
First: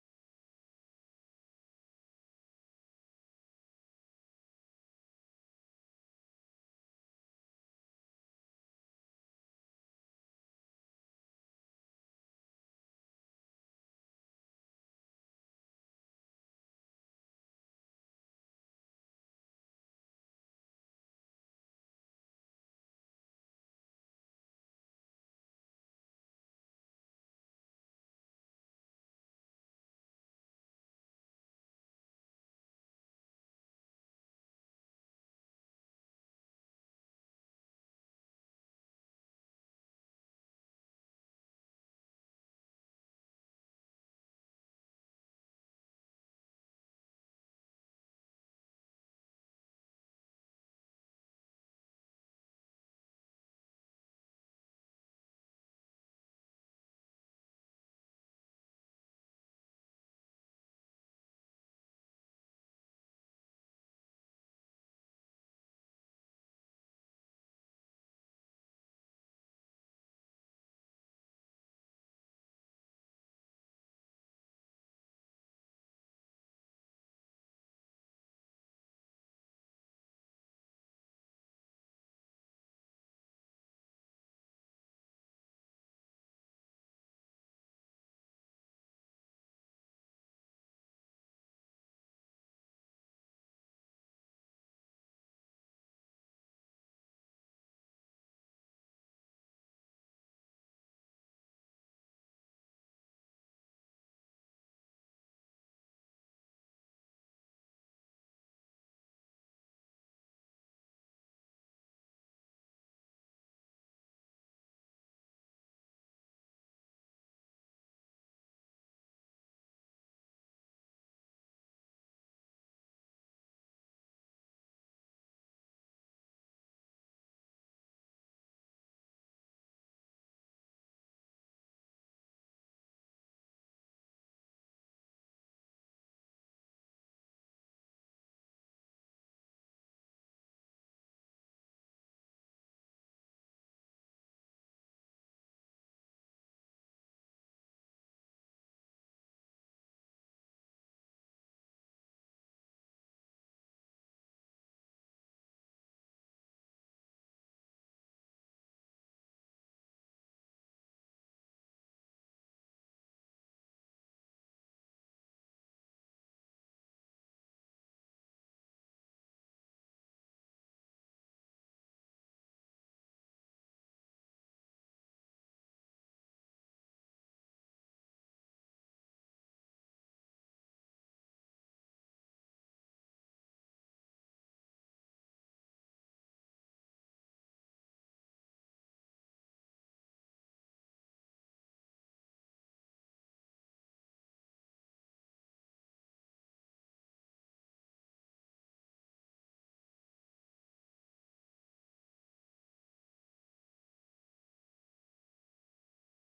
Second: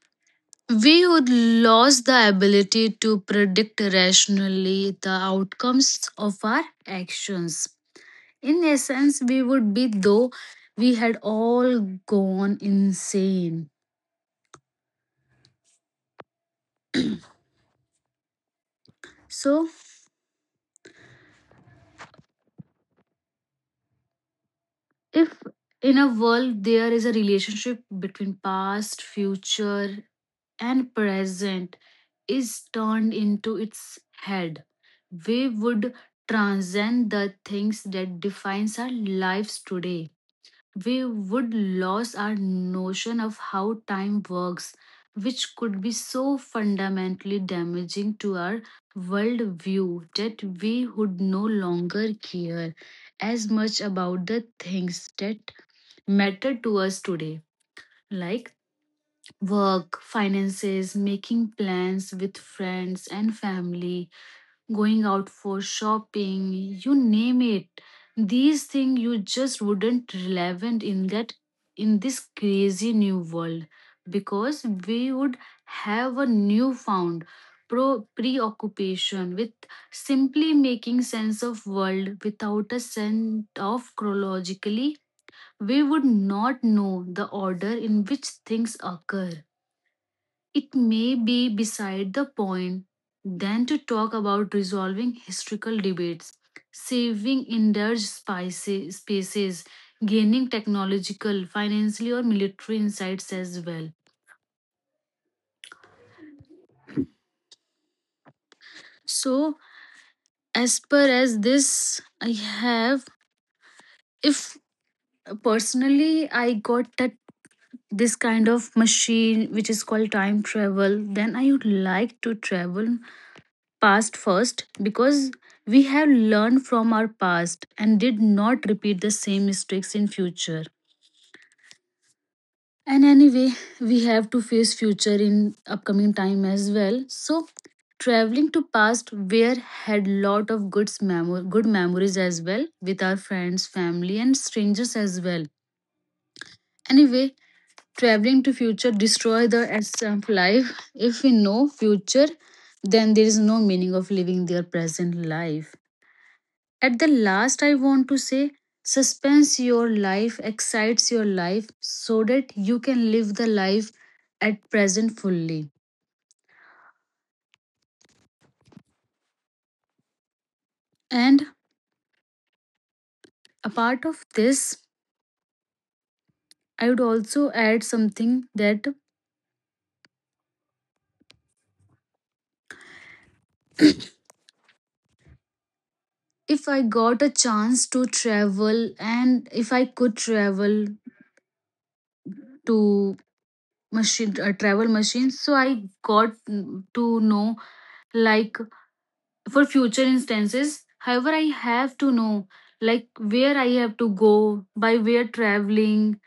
B: we would lose the ability to predict rationally the outcomes of our actions. In essence, we would be though we had all gone insane. So, if in a world there is a relationship between past, future, and present is turned into its head, we would transcend the things that defines our lives today. We would lose our notion of how time works, which could be so fundamentally damaging to our worldview that we would no longer care as much about the things that matter to us today, like work, finances, making plans with friends and family, going out for shopping, you name it. These things you just wouldn't relevant in that in this crazy new world, because we would have a newfound pro preoccupation with simply making sense of world without a sense of chronologically. We would not know the order in which things occur. It may be beside the point then to talk about resolving historical debates, saving spaces, gaining technological, financial, or military insights as well. So, as per as this, I have, if personally I got that this kind of machine which is called time travel, then I would like to travel past first because we have learned from our past and did not repeat the same mistakes in future. And anyway, we have to face future in upcoming time as well. So traveling to past where had lot of good memories as well with our friends, family, and strangers as well. Anyway, traveling to future destroy the essence of life. If we know future, then there is no meaning of living their present life. At the last, I want to say suspense your life, excites your life so that you can live the life at present fully. And a part of this, I would also add something that if I got a chance to travel and if I could travel to machine travel machines, so I got to know like for future instances. However, I have to know like where I have to go, by where traveling,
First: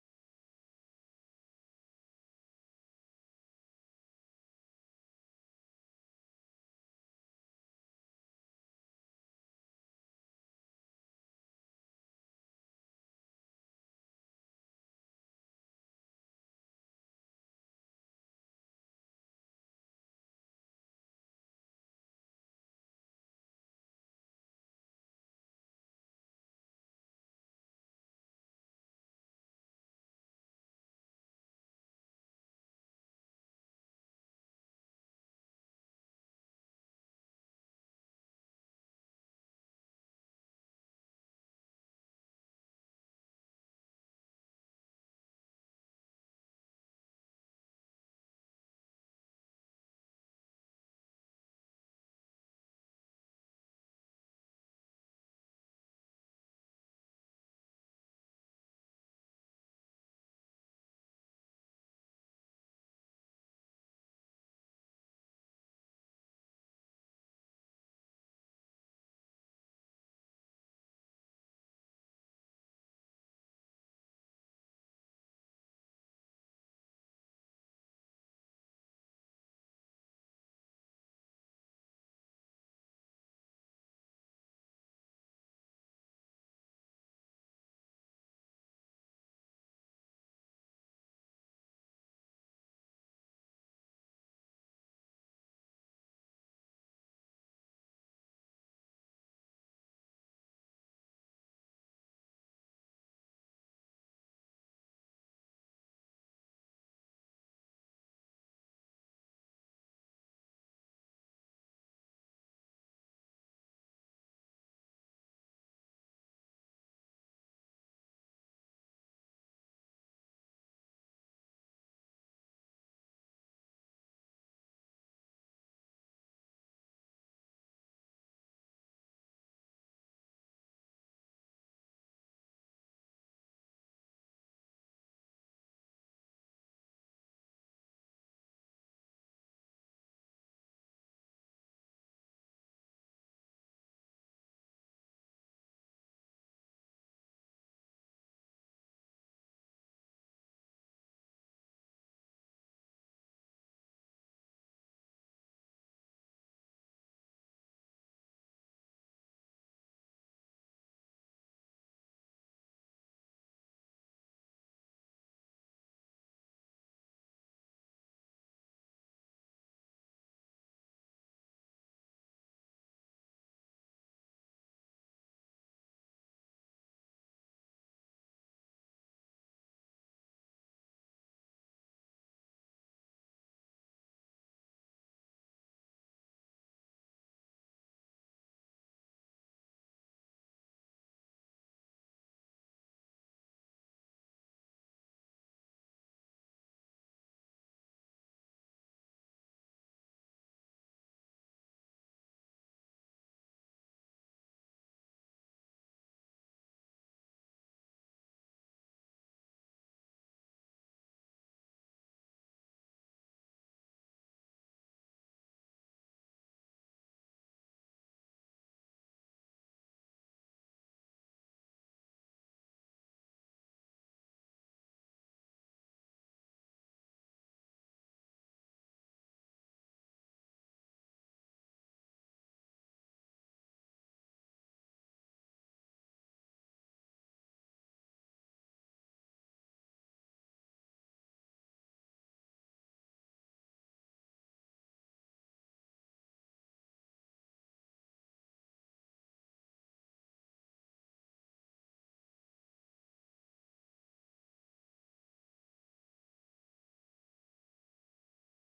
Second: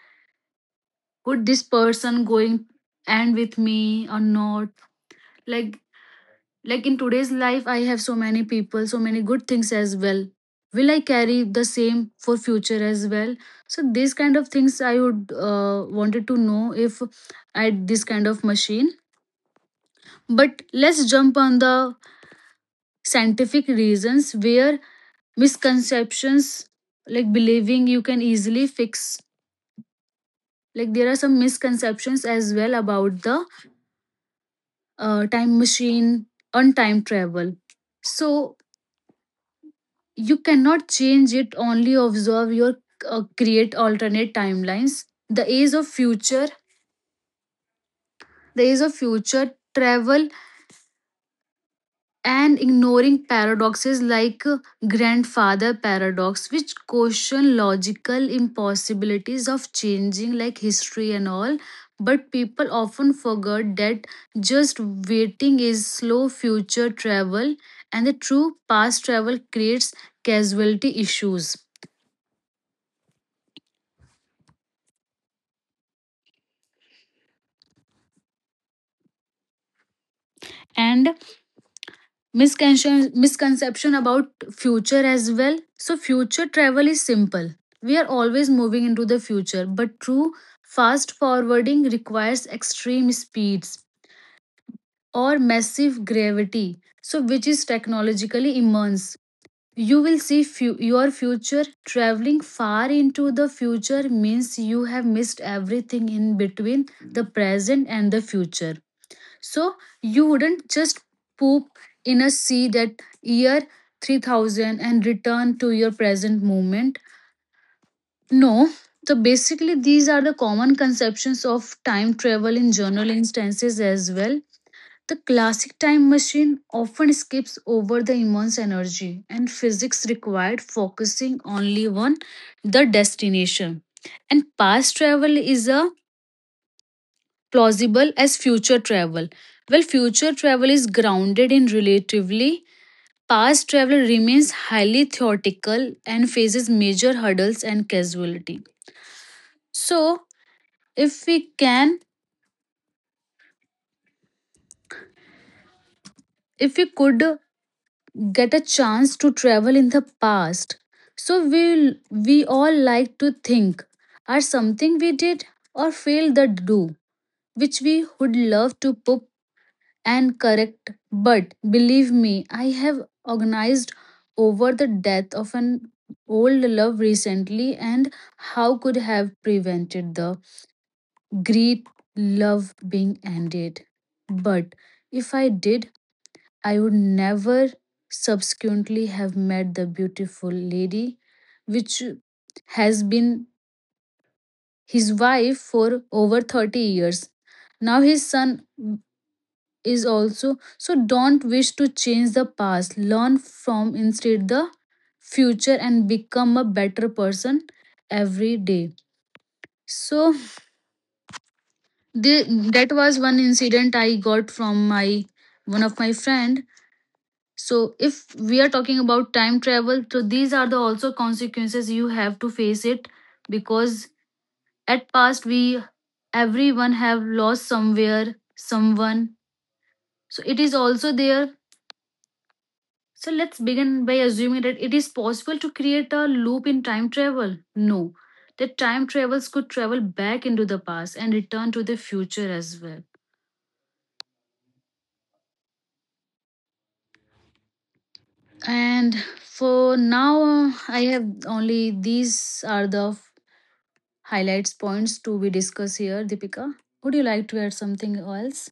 B: would this person going and with me or not? Like like in today's life I have so many people, so many good things as well. Will I carry the same for future as well? So these kind of things I would wanted to know if I had this kind of machine. But let's jump on the scientific reasons where misconceptions, like believing you can easily fix, like there are some misconceptions as well about the time machine on time travel. So you cannot change it, only observe your create alternate timelines, the age of future, the age of future travel, and ignoring paradoxes like grandfather paradox which question logical impossibilities of changing like history and all. But people often forget that just waiting is slow future travel, and the true past travel creates casualty issues. And misconception about future as well. So future travel is simple. We are always moving into the future, but true fast forwarding requires extreme speeds or massive gravity, so which is technologically immense. You will see your future traveling far into the future means you have missed everything in between the present and the future. So you wouldn't just poop in a sea that year 3000 and return to your present moment. No. So basically, these are the common conceptions of time travel in journal instances as well. The classic time machine often skips over the immense energy and physics required, focusing only on the destination. And past travel is a plausible as future travel? Well, future travel is grounded in relatively. Past travel remains highly theoretical and faces major hurdles and casualty. So, if we can, if we could get a chance to travel in the past, so we all like to think are something we did or failed the do, which we would love to put and correct, but believe me, I have organized over the death of an old love recently, and how could have prevented the great love being ended. But if I did, I would never subsequently have met the beautiful lady which has been his wife for over 30 years. Now his son is also, so don't wish to change the past, learn from instead the future, and become a better person every day. So the, that was one incident I got from my one of my friend. So if we are talking about time travel, so these are the also consequences you have to face it, because at past we everyone have lost somewhere someone, so it is also there. So let's begin by assuming that it is possible to create a loop in time travel. No, the time travels could travel back into the past and return to the future as well. And for now, I have only these are the highlights points to be discussed here, Deepika. Would you like to add something else?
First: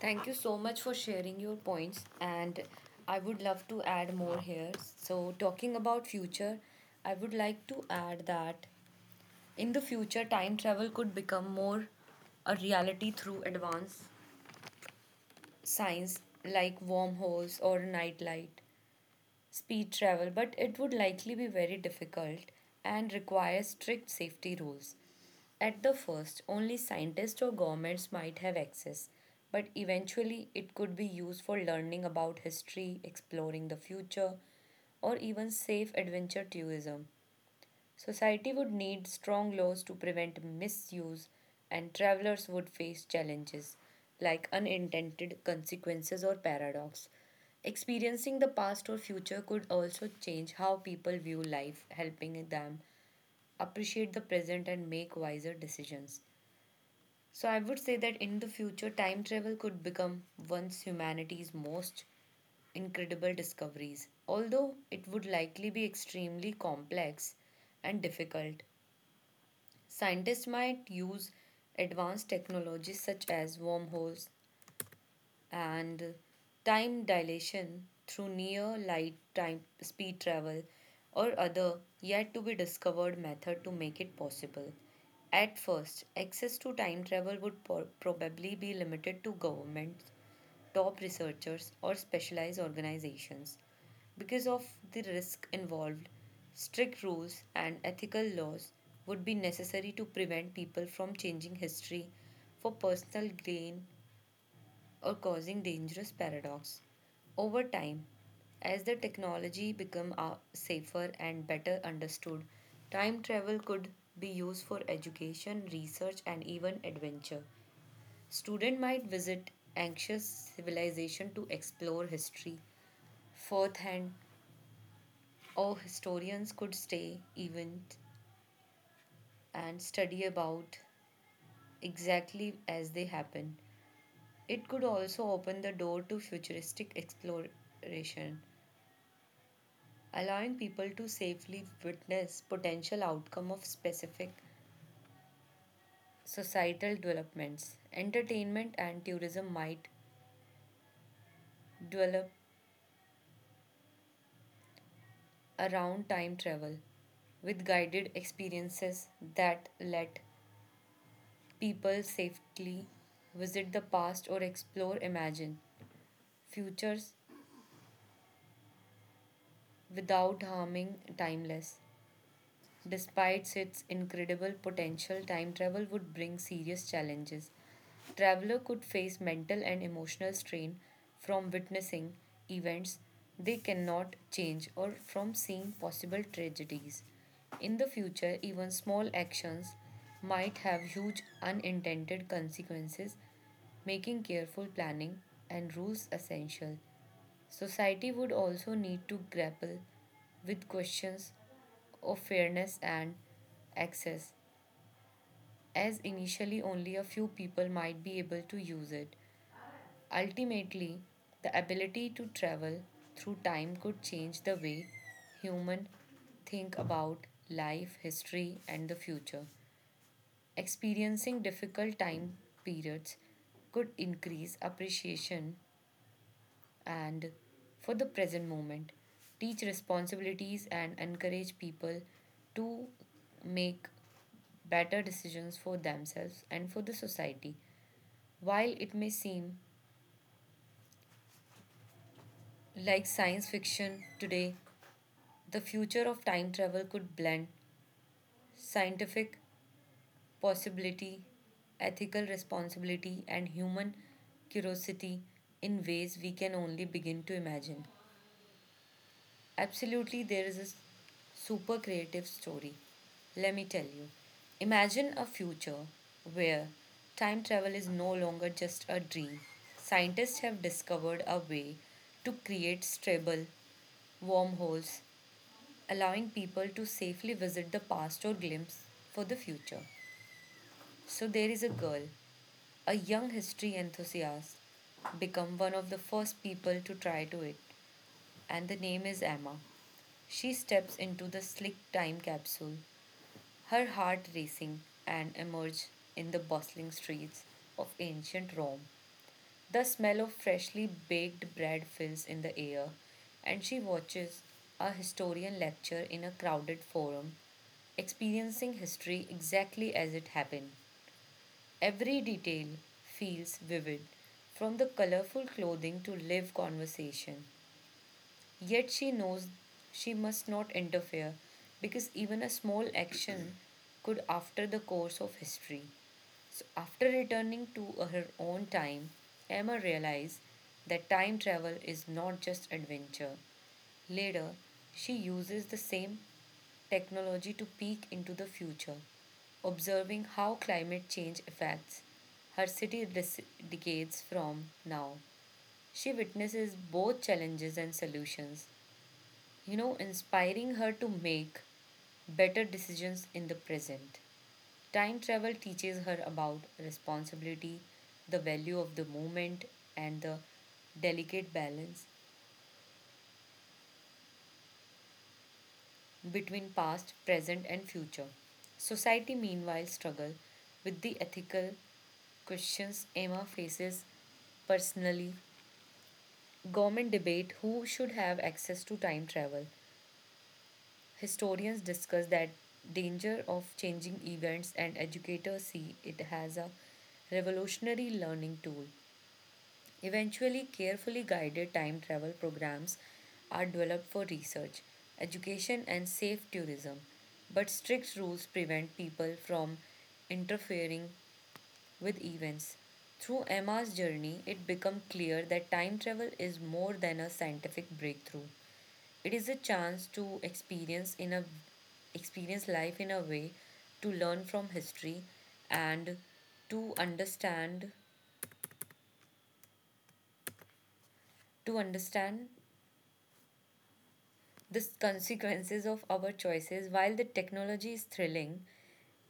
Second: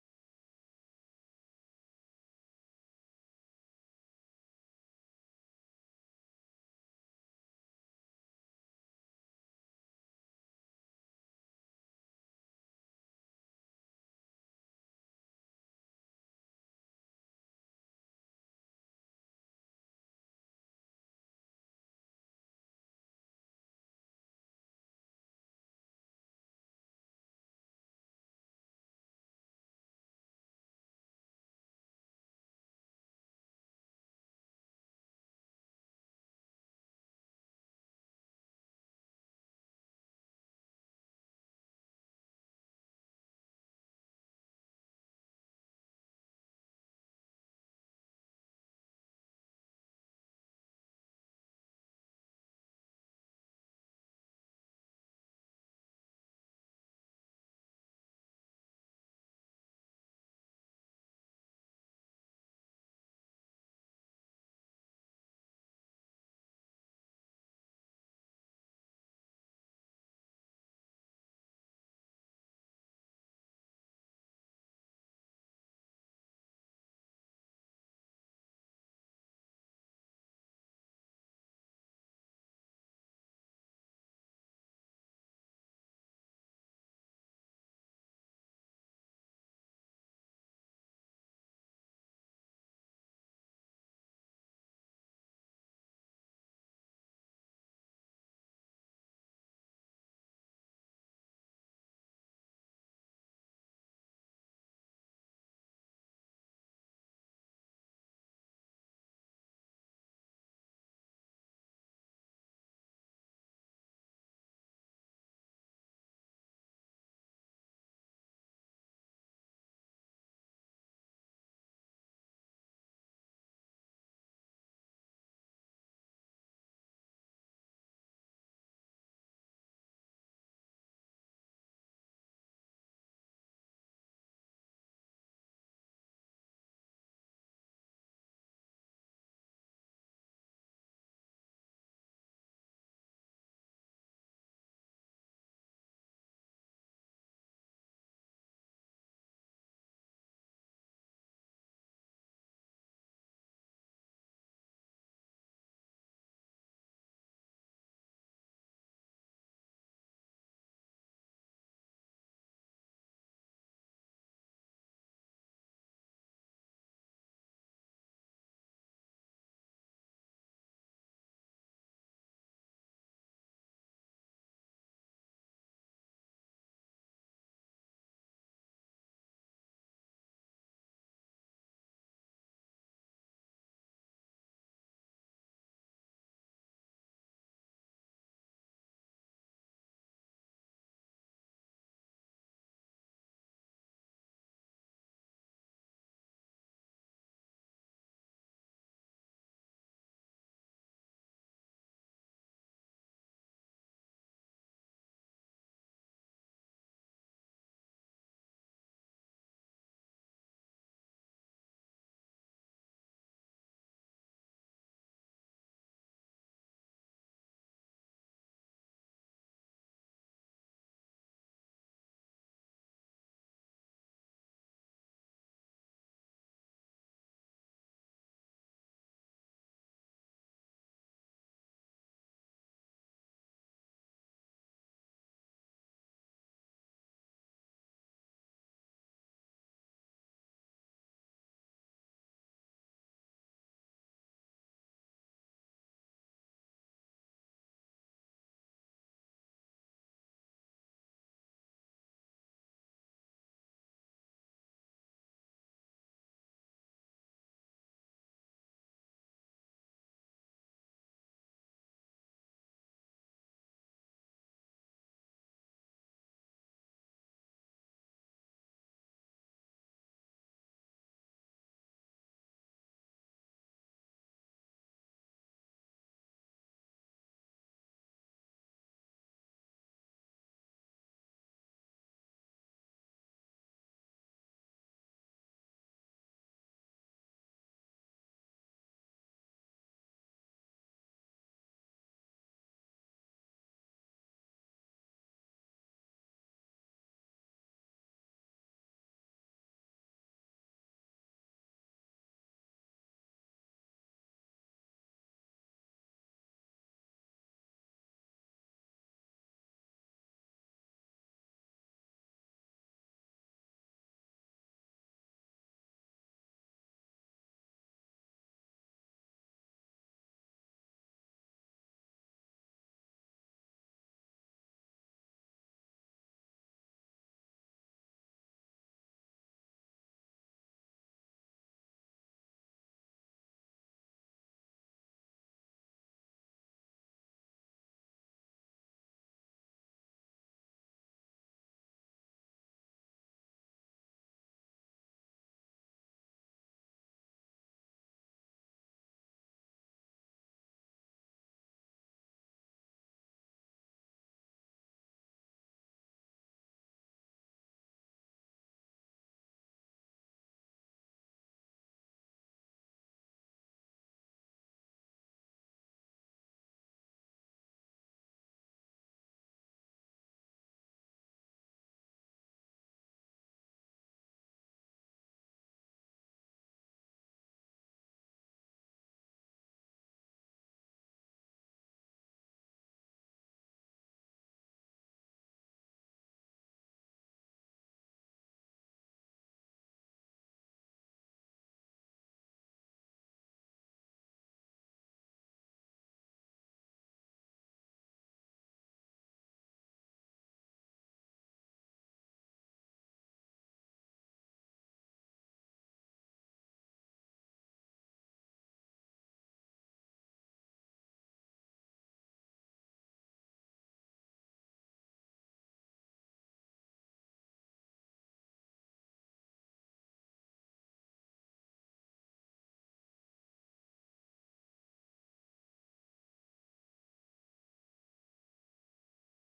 A: Thank you so much for sharing your points, and I would love to add more here. So talking about future, I would like to add that in the future, time travel could become more a reality through advanced science like wormholes or night light, speed travel, but it would likely be very difficult and require strict safety rules. At the first, only scientists or governments might have access, but eventually it could be used for learning about history, exploring the future, or even safe adventure tourism. Society would need strong laws to prevent misuse, and travelers would face challenges like unintended consequences or paradox. Experiencing the past or future could also change how people view life, helping them appreciate the present and make wiser decisions. So, I would say that in the future, time travel could become once humanity's most incredible discoveries. Although it would likely be extremely complex and difficult, scientists might use advanced technologies such as wormholes and time dilation through near light time speed travel or other yet to be discovered method to make it possible. At first, access to time travel would probably be limited to governments, top researchers, or specialized organizations. Because of the risk involved, strict rules and ethical laws would be necessary to prevent people from changing history for personal gain or causing dangerous paradox. Over time, as the technology become safer and better understood, time travel could be used for education, research and even adventure. Student might visit anxious civilization to explore history firsthand, or historians could stay events and study about exactly as they happen. It could also open the door to futuristic exploration, allowing people to safely witness potential outcome of specific societal developments. Entertainment and tourism might develop around time travel with guided experiences that let people safely visit the past or explore imagine futures without harming timeless. Despite its incredible potential, time travel would bring serious challenges. Traveler could face mental and emotional strain from witnessing events they cannot change or from seeing possible tragedies. In the future, even small actions might have huge unintended consequences, making careful planning and rules essential. Society would also need to grapple with questions of fairness and access, as initially only a few people might be able to use it. Ultimately, the ability to travel through time could change the way humans think about life, history, and the future. Experiencing difficult time periods could increase appreciation and for the present moment. Teach responsibilities and encourage people to make better decisions for themselves and for the society. While it may seem like science fiction today, the future of time travel could blend scientific possibility, ethical responsibility, and human curiosity in ways we can only begin to imagine. Absolutely, there is a super creative story. Let me tell you. Imagine a future where time travel is no longer just a dream. Scientists have discovered a way to create stable wormholes, allowing people to safely visit the past or glimpse for the future. So there is a girl, a young history enthusiast, become one of the first people to try to it, and the name is Emma. She steps into the slick time capsule, her heart racing, and emerge in the bustling streets of ancient Rome. The smell of freshly baked bread fills in the air, and she watches a historian lecture in a crowded forum, experiencing history exactly as it happened. Every detail feels vivid, from the colorful clothing to live conversation. Yet she knows she must not interfere because even a small action could alter the course of history. So after returning to her own time, Emma realized that time travel is not just adventure. Later, she uses the same technology to peek into the future, observing how climate change affects her city decades from now. She witnesses both challenges and solutions, you know, inspiring her to make better decisions in the present. Time travel teaches her about responsibility, the value of the moment, and the delicate balance between past, present, and future. Society, meanwhile, struggle with the ethical questions Emma faces personally. Government debate who should have access to time travel. Historians discuss that danger of changing events and educators see it as a revolutionary learning tool. Eventually, carefully guided time travel programs are developed for research, education and safe tourism, but strict rules prevent people from interfering with events. Through Emma's journey, it became clear that time travel is more than a scientific breakthrough. It is a chance to experience life in a way to learn from history and to understand to understand the consequences of our choices, while the technology is thrilling,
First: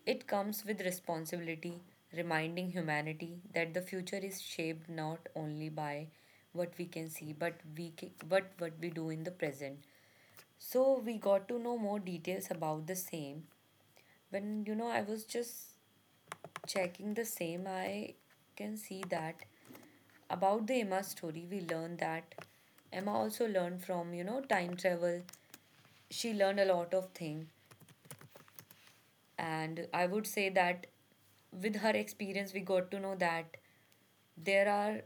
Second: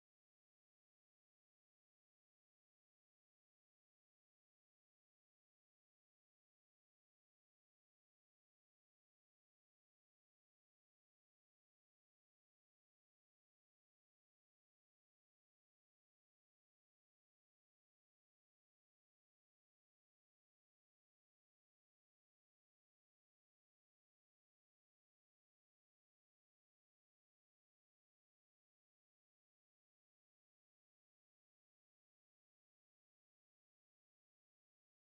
A: it comes with responsibility, reminding humanity that the future is shaped not only by what we can see, but but what we do in the present. So we got to know more details about the same. When you know I was just checking the same, I can see that about the Emma story, we learned that Emma also learned from you know time travel. She learned a lot of things. And I would say that with her experience, we got to know that there are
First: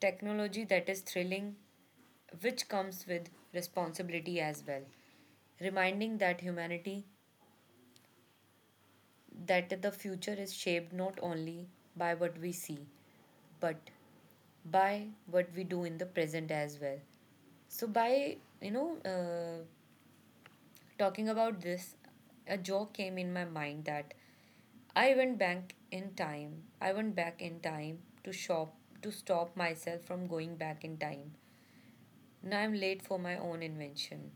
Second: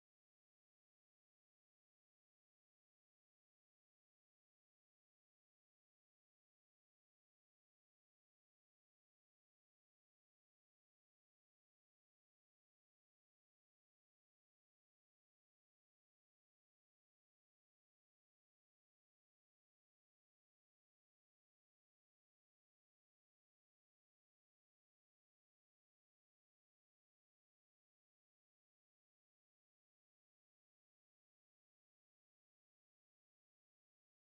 A: technology that is thrilling, which comes with responsibility as well. Reminding that humanity, that the future is shaped not only by what we see, but by what we do in the present as well. So, by you know, talking about this, a joke came in my mind that I went back in time. I went back in time to shop To stop myself from going back in time. Now I'm late for my own invention.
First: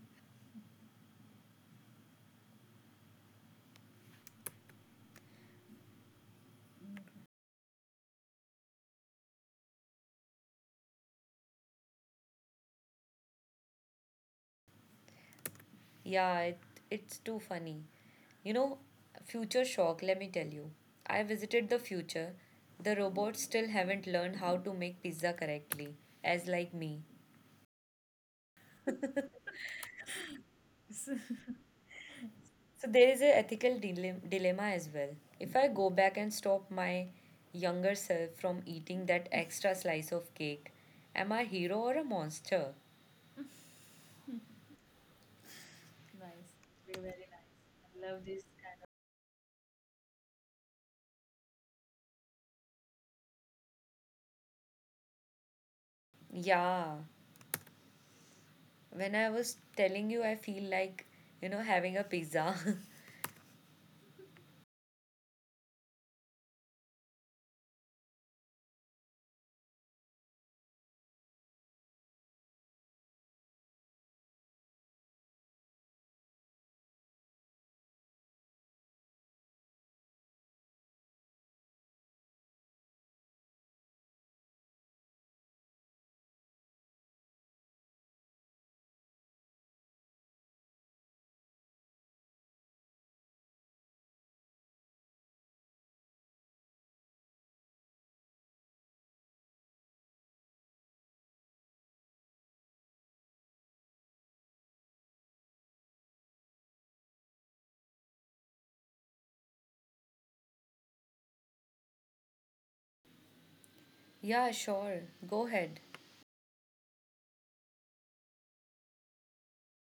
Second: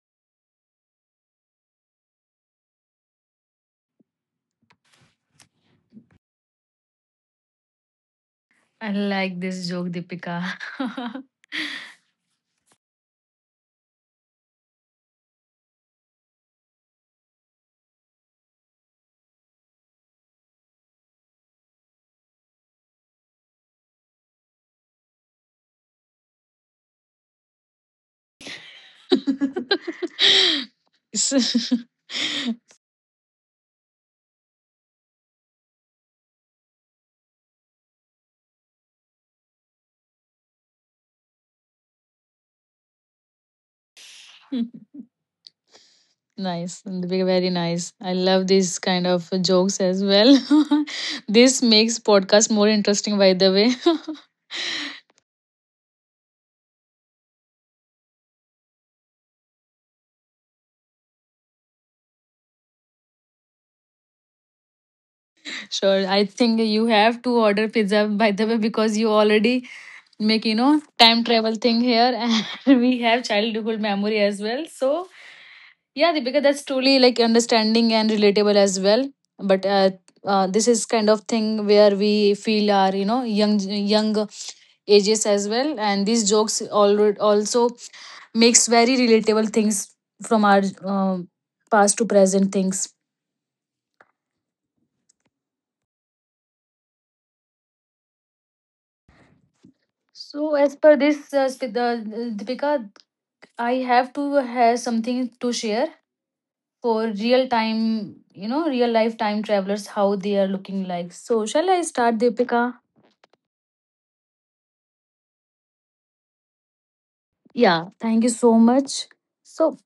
B: I like this joke, Deepika.
A: Yeah, it's too funny. You know, future shock, let me tell you. I visited the future. The robots still haven't learned how to make pizza correctly, as like me. So there is a ethical dilemma as well. If I go back and stop my younger self from eating that extra slice of cake, am I a hero or a monster?
B: Nice, very nice. I love these kind of jokes as well. This makes podcast more interesting, by the way.
A: Yeah, when I was telling you I feel like, you know, having a pizza.
B: Sure, I think you have to order pizza, by the way, because you already make, you know, time travel thing here, and we have childhood memory as well. So yeah, Deepika, that's truly like understanding and relatable as well. But this is kind of thing where we feel our you know young ages as well, and these jokes already also makes very relatable things from our um past to present things. So as per this, Deepika, I have to have something to share for real time, you know, real life time travelers how they are looking like. So shall I start, Deepika?
A: Yeah, sure. Go ahead.
B: Yeah, thank you so much. So,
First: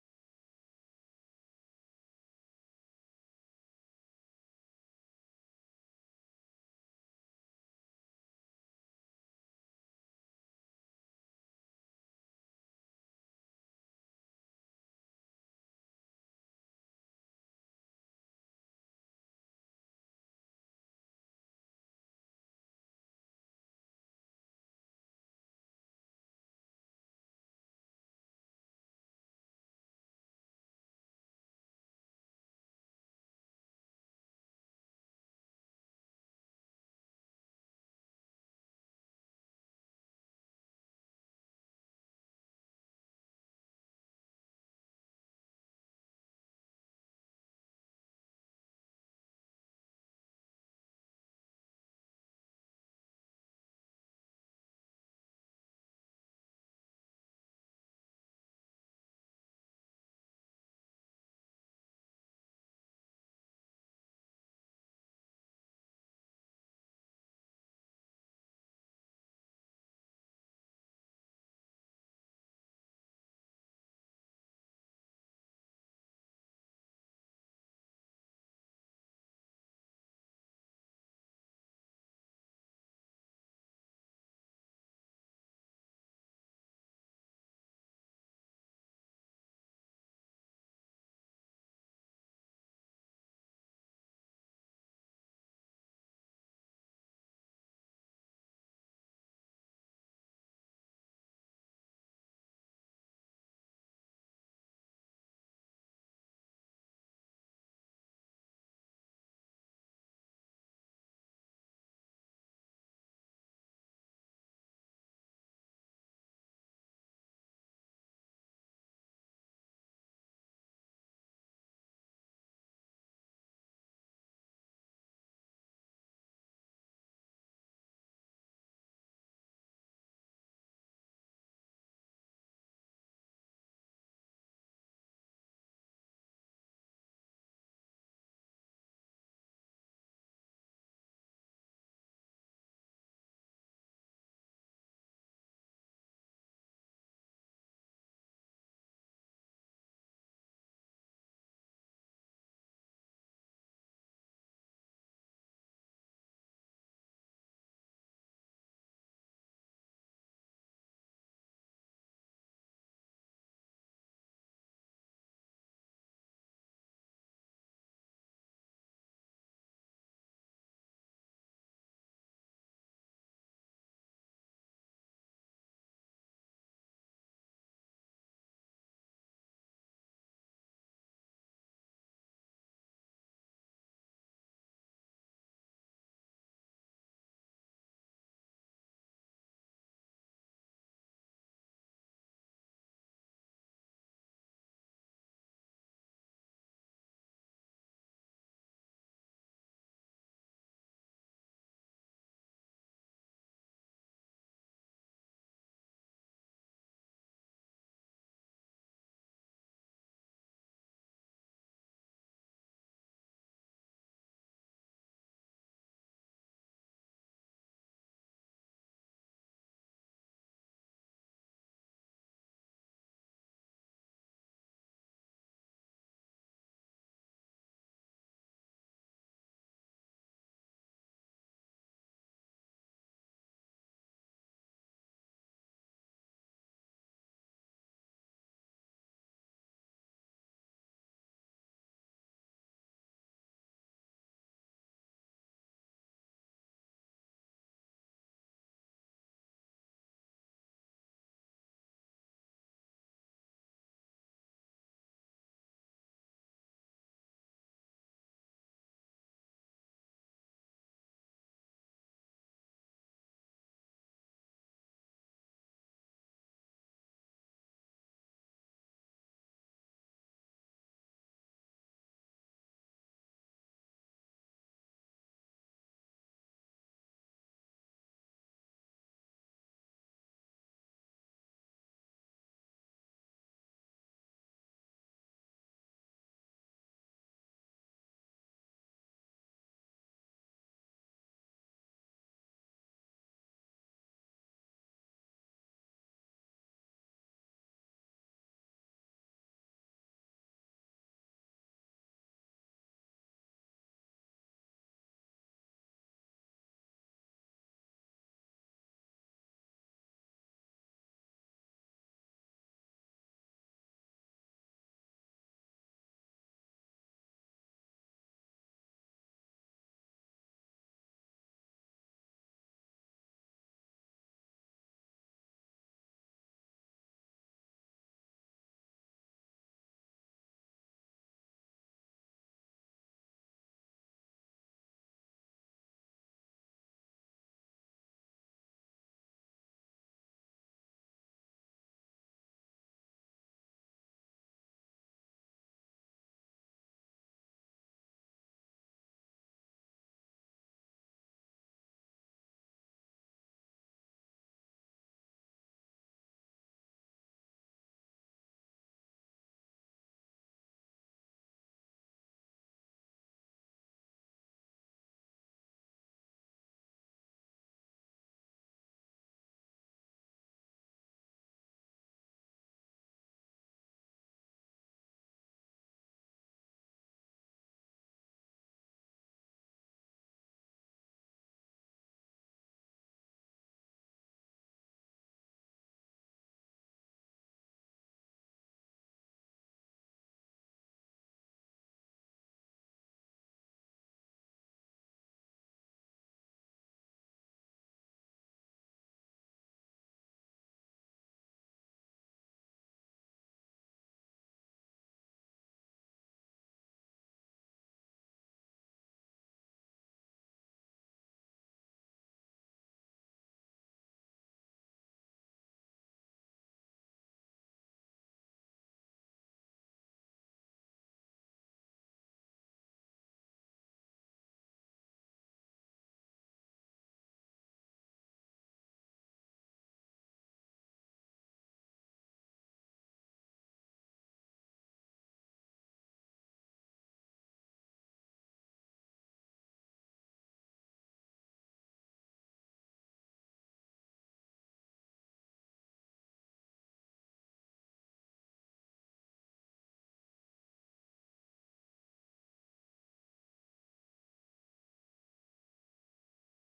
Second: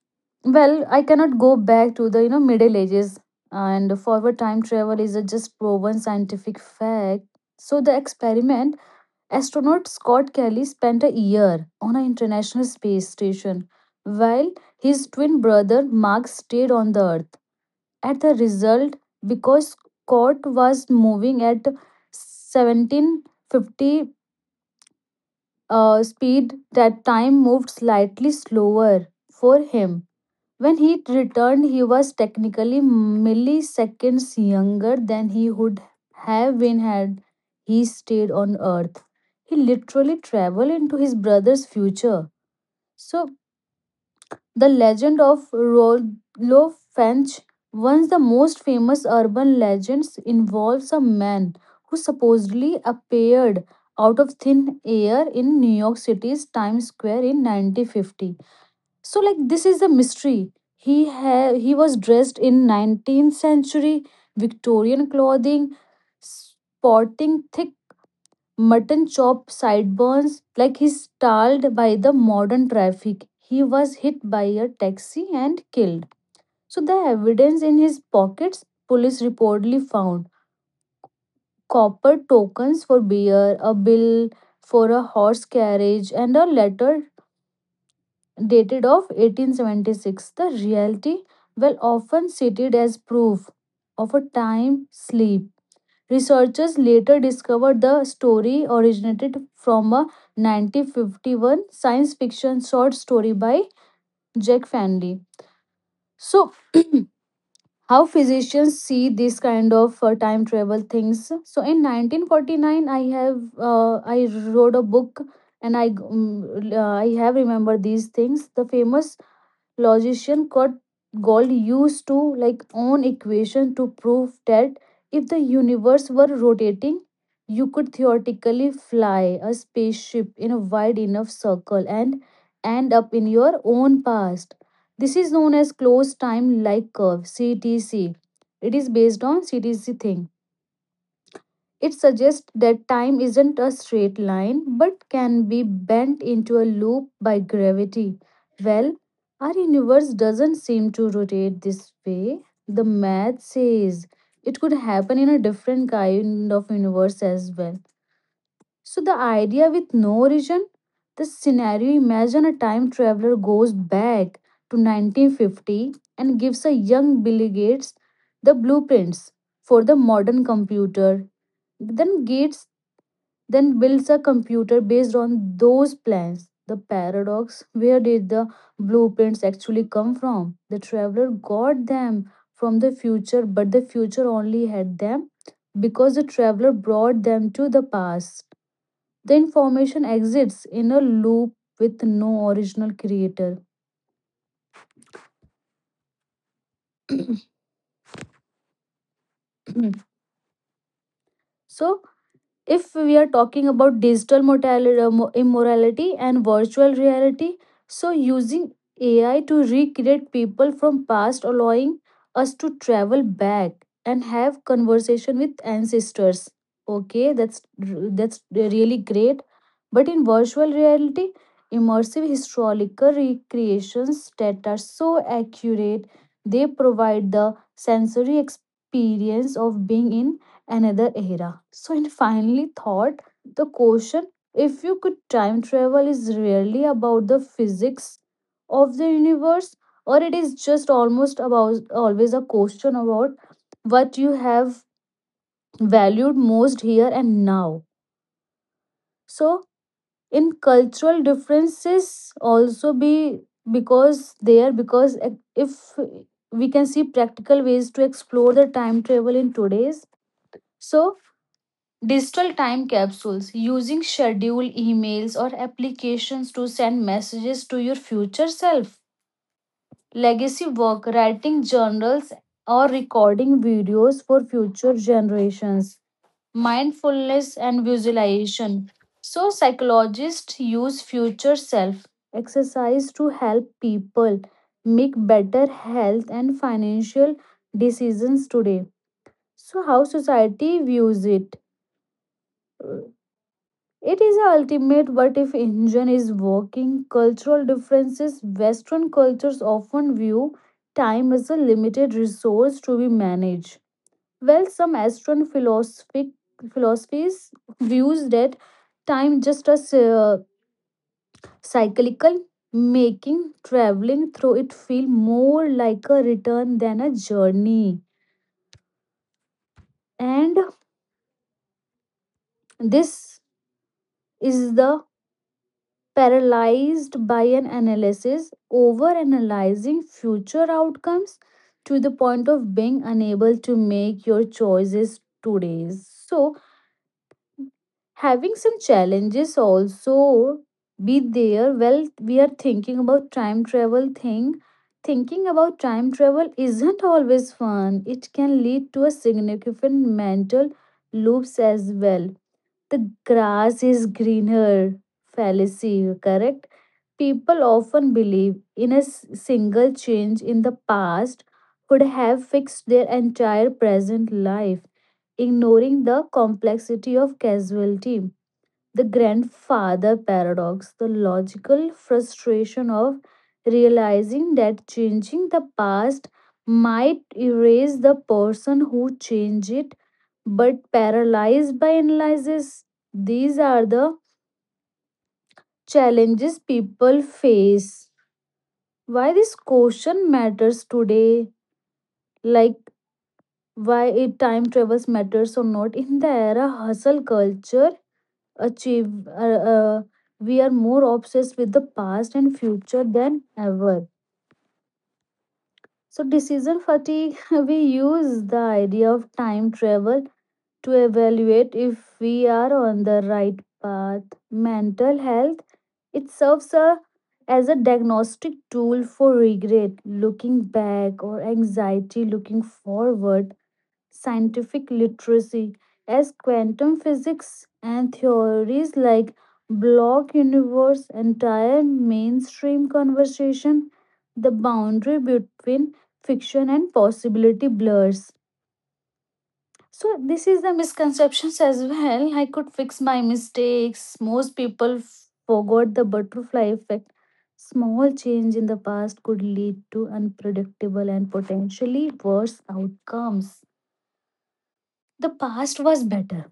B: well, I cannot go back to the you know Middle Ages, and forward time travel is a just proven scientific fact. So the experiment, astronaut Scott Kelly spent a year on an international space station, while his twin brother Mark stayed on the Earth. At the result, because Scott was moving at 1750 speed, that time moved slightly slower for him. When he returned, he was technically milliseconds younger than he would have been had he stayed on Earth. He literally traveled into his brother's future. So, the legend of Rollo Finch, one of the most famous urban legends, involves a man who supposedly appeared out of thin air in New York City's Times Square in 1950. So, like, this is a mystery. He was dressed in 19th century Victorian clothing, sporting thick mutton chop sideburns. Like he's stalled by the modern traffic, he was hit by a taxi and killed. So the evidence in his pockets, police reportedly found copper tokens for beer, a bill for a horse carriage, and a letter dated of 1876. The reality, well, often cited as proof of a time sleep. Researchers later discovered the story originated from a 1951 science fiction short story by Jack Fanley. So, how physicians see this kind of time travel things? So, in 1949, I wrote a book and I have remembered these things. The famous logician Kurt Gold used to like own equation to prove that if the universe were rotating, you could theoretically fly a spaceship in a wide enough circle and end up in your own past. This is known as closed time like curve, CTC. It is based on CTC thing. It suggests that time isn't a straight line but can be bent into a loop by gravity. Well, our universe doesn't seem to rotate this way. The math says it could happen in a different kind of universe as well. So the idea with no origin, this scenario, imagine a time traveler goes back to 1950 and gives a young Billy Gates the blueprints for the modern computer. Then Gates then builds a computer based on those plans. The paradox, where did the blueprints actually come from? The traveler got them from the future, but the future only had them because the traveler brought them to the past. The information exists in a loop with no original creator. So if we are talking about digital immorality and virtual reality, so using AI to recreate people from past, allowing us to travel back and have conversation with ancestors. Okay, that's really great. But in virtual reality, immersive historical recreations that are so accurate, they provide the sensory experience of being in another era. So and finally thought, the question if you could time travel is really about the physics of the universe, or it is just almost about always a question about what you have valued most here and now. So in cultural differences also be, because there because e, if we can see practical ways to explore the time travel in today's, so digital time capsules using scheduled emails or applications to send messages to your future self. Legacy work, writing journals or recording videos for future generations. Mindfulness and visualization. So, psychologists use future self exercise to help people make better health and financial decisions today. So, how society views it? It is a ultimate what if engine is working. Cultural differences, Western cultures often view time as a limited resource to be managed. Well, some Western philosophic philosophies views that time just as cyclical, making traveling through it feel more like a return than a journey. And this is the paralyzed by an analysis, over analyzing future outcomes to the point of being unable to make your choices today. So, having some challenges also be there, well we are thinking about time travel thing thinking about time travel isn't always fun, it can lead to a significant mental loops as well. The grass is greener fallacy, correct? People often believe in a single change in the past could have fixed their entire present life, ignoring the complexity of casualty, the grandfather paradox, the logical frustration of realizing that changing the past might erase the person who changed it, but paralyzed by analysis. These are the challenges people face. Why this question matters today, like why it time travels matters or not in the era hustle culture, achieve uh, we are more obsessed with the past and future than ever. So decision fatigue. We use the idea of time travel to evaluate if we are on the right path. Mental health, it serves as a diagnostic tool for regret looking back or anxiety looking forward. Scientific literacy, as quantum physics and theories like block universe entire mainstream conversation, the boundary between fiction and possibility blurs. So this is the misconceptions as well. I could fix my mistakes. Most people forgot the butterfly effect. Small change in the past could lead to unpredictable and potentially worse outcomes. The past was better.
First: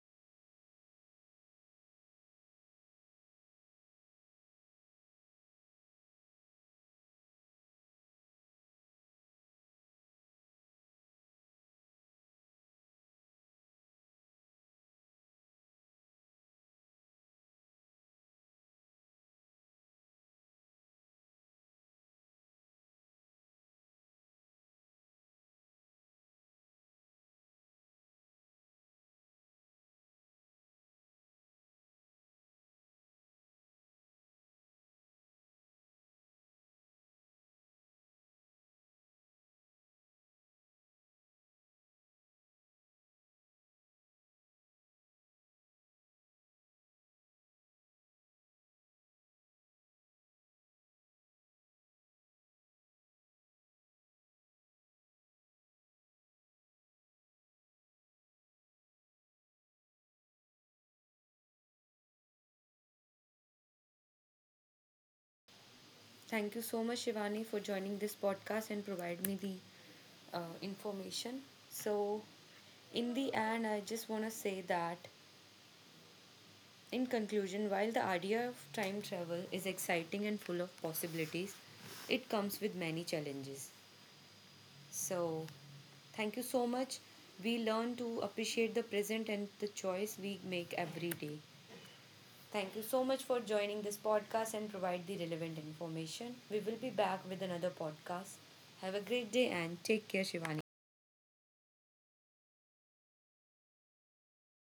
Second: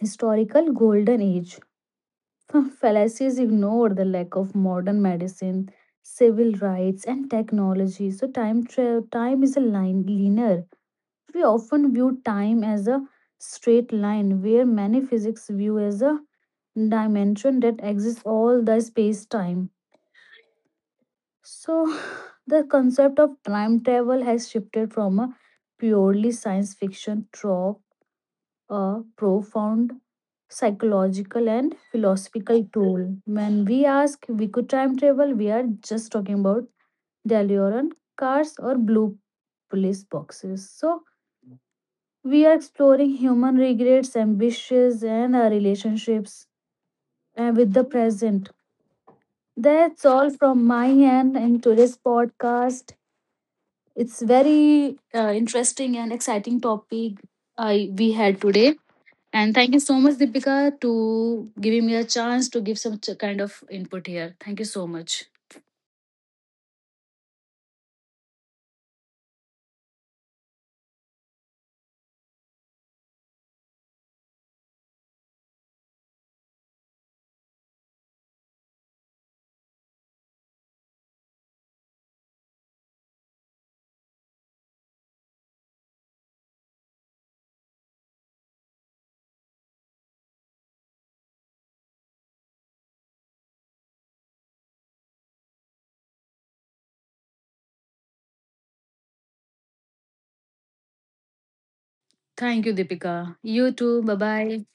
B: Historical golden age. Fallacies ignore the lack of modern medicine, civil rights, and technology. So time is a line linear. We often view time as a straight line, where many physics view as a dimension that exists all the space time. So, the concept of time travel has shifted from a purely science fiction trope, a profound psychological and philosophical tool. When we ask we could time travel, we are just talking about DeLorean cars or blue police boxes. So we are exploring human regrets, ambitions, and our relationships with the present. That's all from my end in today's podcast. It's very interesting and exciting topic I we had today. And thank you so much, Deepika, to giving me a chance to give some kind of input here. Thank you so much.
A: Thank you so much Shivani for joining this podcast and provide me the information. So in the end, I just want to say that in conclusion, while the idea of time travel is exciting and full of possibilities, it comes with many challenges. So, thank you so much. We learn to appreciate the present and the choice we make every day. Thank you so much for joining this podcast and provide the relevant information. We will be back with another podcast. Have a great day and take care, Shivani.
B: Thank you, Deepika. You too. Bye bye.